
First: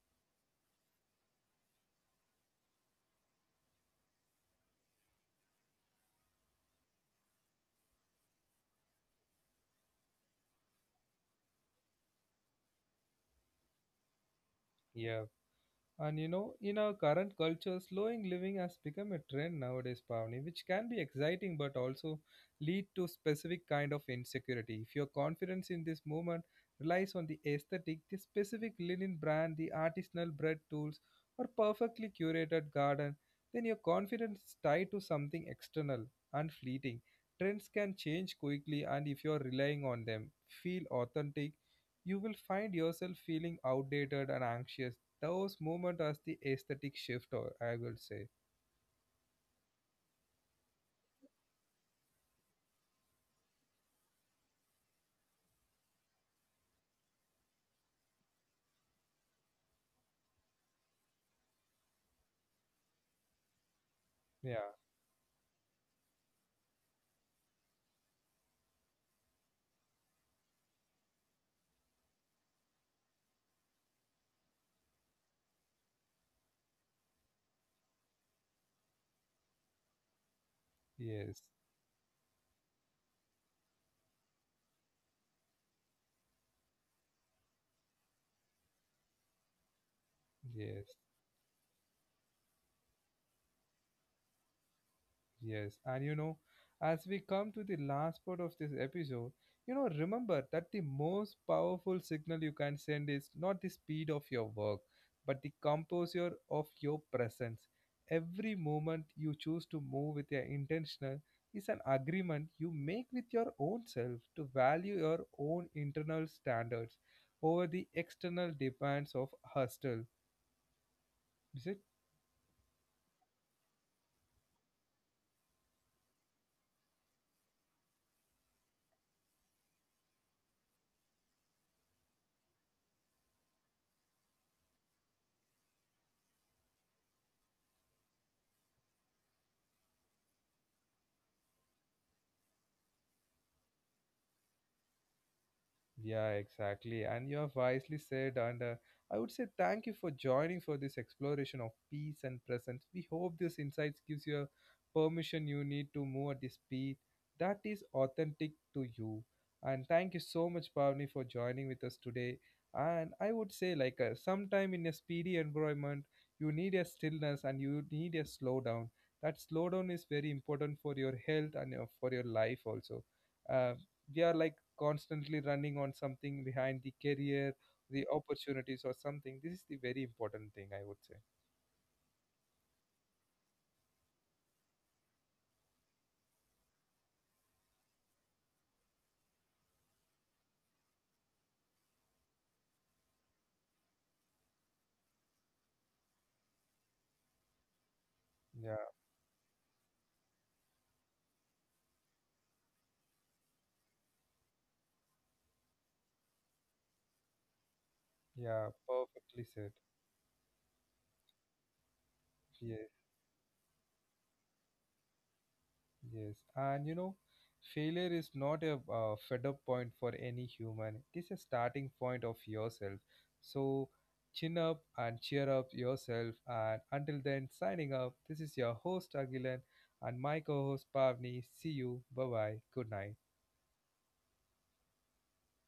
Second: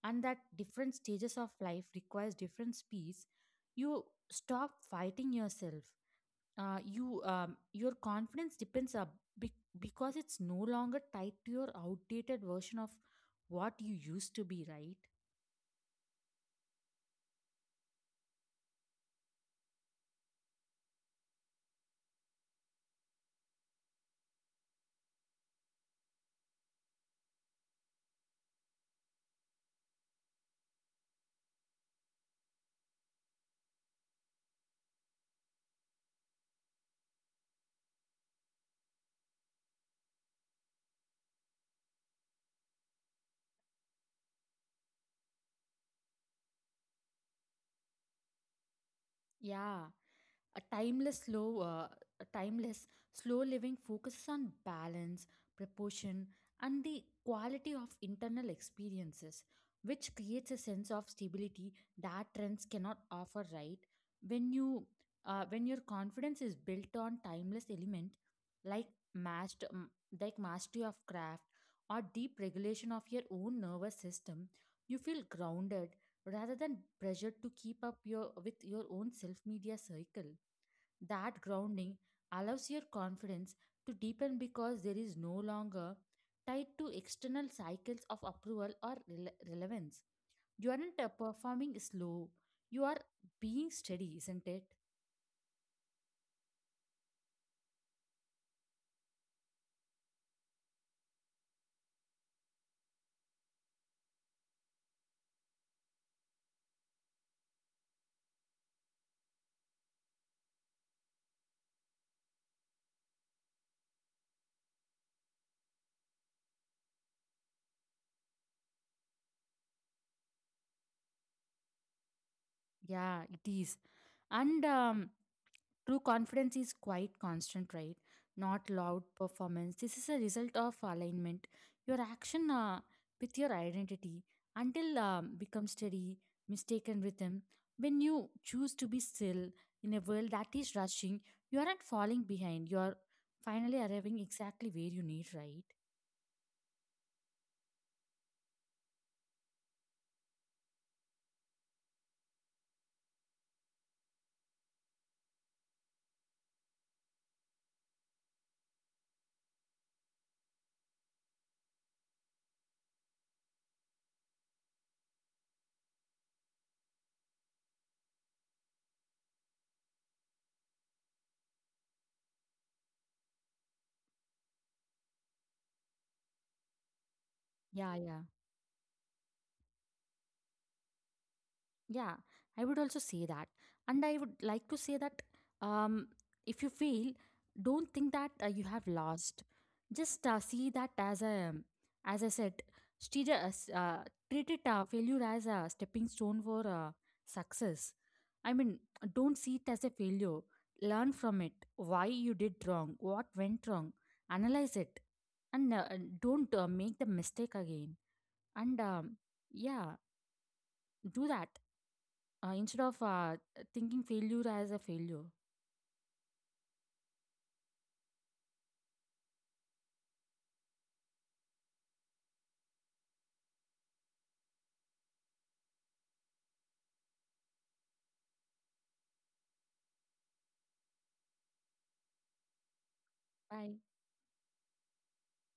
B: and that different stages of life requires different speeds. You stop fighting yourself. Uh, you um, your confidence depends up be- because it's no longer tied to your outdated version of what you used to be, right?
A: Yeah. And you know, in our current culture, slowing living has become a trend nowadays, Pavni, which can be exciting but also lead to specific kind of insecurity. If your confidence in this movement relies on the aesthetic, the specific linen brand, the artisanal bread tools, or perfectly curated garden, then your confidence is tied to something external and fleeting. Trends can change quickly, and if you're relying on them, feel authentic, you will find yourself feeling outdated and anxious those movement as the aesthetic shift, or I will say.
B: Yeah. A timeless slow, uh, a timeless slow living focuses on balance, proportion, and the quality of internal experiences, which creates a sense of stability that trends cannot offer. Right, when
A: Yeah.
B: you, uh, when your confidence is built on timeless element like master, m- like mastery of craft or deep regulation of your own nervous system, you feel grounded rather than pressured to keep up your with your own self media cycle. That
A: Yes.
B: grounding allows your confidence to deepen because there is no longer tied to external cycles of approval or rele- relevance. You
A: Yes.
B: aren't uh, performing slow, you are being steady, isn't it?
A: Yes, and you know, as we come to the last part of this episode, you know, remember that the most powerful signal you can send is not the speed of your work, but the composure of your presence. Every moment you choose to move with your intentional is an agreement you make with your own self to value your own internal standards over the external demands of hustle. Is it?
B: Yeah, it is. And um, true confidence is quite constant, right? Not loud performance. This is a result of alignment. Your action uh, with your identity until um, becomes steady, mistaken rhythm. When you choose to be still in a world that is rushing, you aren't falling behind. You're finally arriving exactly where you need, right?
A: Yeah, exactly. And you have wisely said, and uh, I would say thank you for joining for this exploration of peace and presence. We hope this insights gives you a permission you need to move at the speed that is authentic to you. And thank you so much, Pavni, for joining with us today. And I would say, like, uh, sometime in a speedy environment, you need a stillness and you need a slowdown. That slowdown is very important for your health and uh, for your life also. Uh, we are like constantly running on something behind the career,
B: Yeah,
A: the
B: yeah.
A: opportunities or something. This is the very important thing, I would say.
B: Yeah, I would also say that. And I would like to say that um, if you fail, don't think that uh, you have lost. Just uh, see that as a, as I said, stage, uh, s- uh, treat it uh, failure as a stepping stone for uh, success. I mean,
A: Yeah.
B: don't see it as a failure. Learn from it. Why you did wrong, what went wrong, analyze it, and uh, and don't uh, make the mistake again.
A: Yeah.
B: And um,
A: Perfectly said.
B: yeah, do that. Uh, instead
A: Yes.
B: of uh, thinking failure as a failure,
A: Yes, and you know, failure is not a uh, fed up point for any human, it is a starting point of yourself. So chin up and cheer up yourself, and until then signing up, this is your host Agilan and my co-host Pavni. See you, bye bye, good night.
B: bye.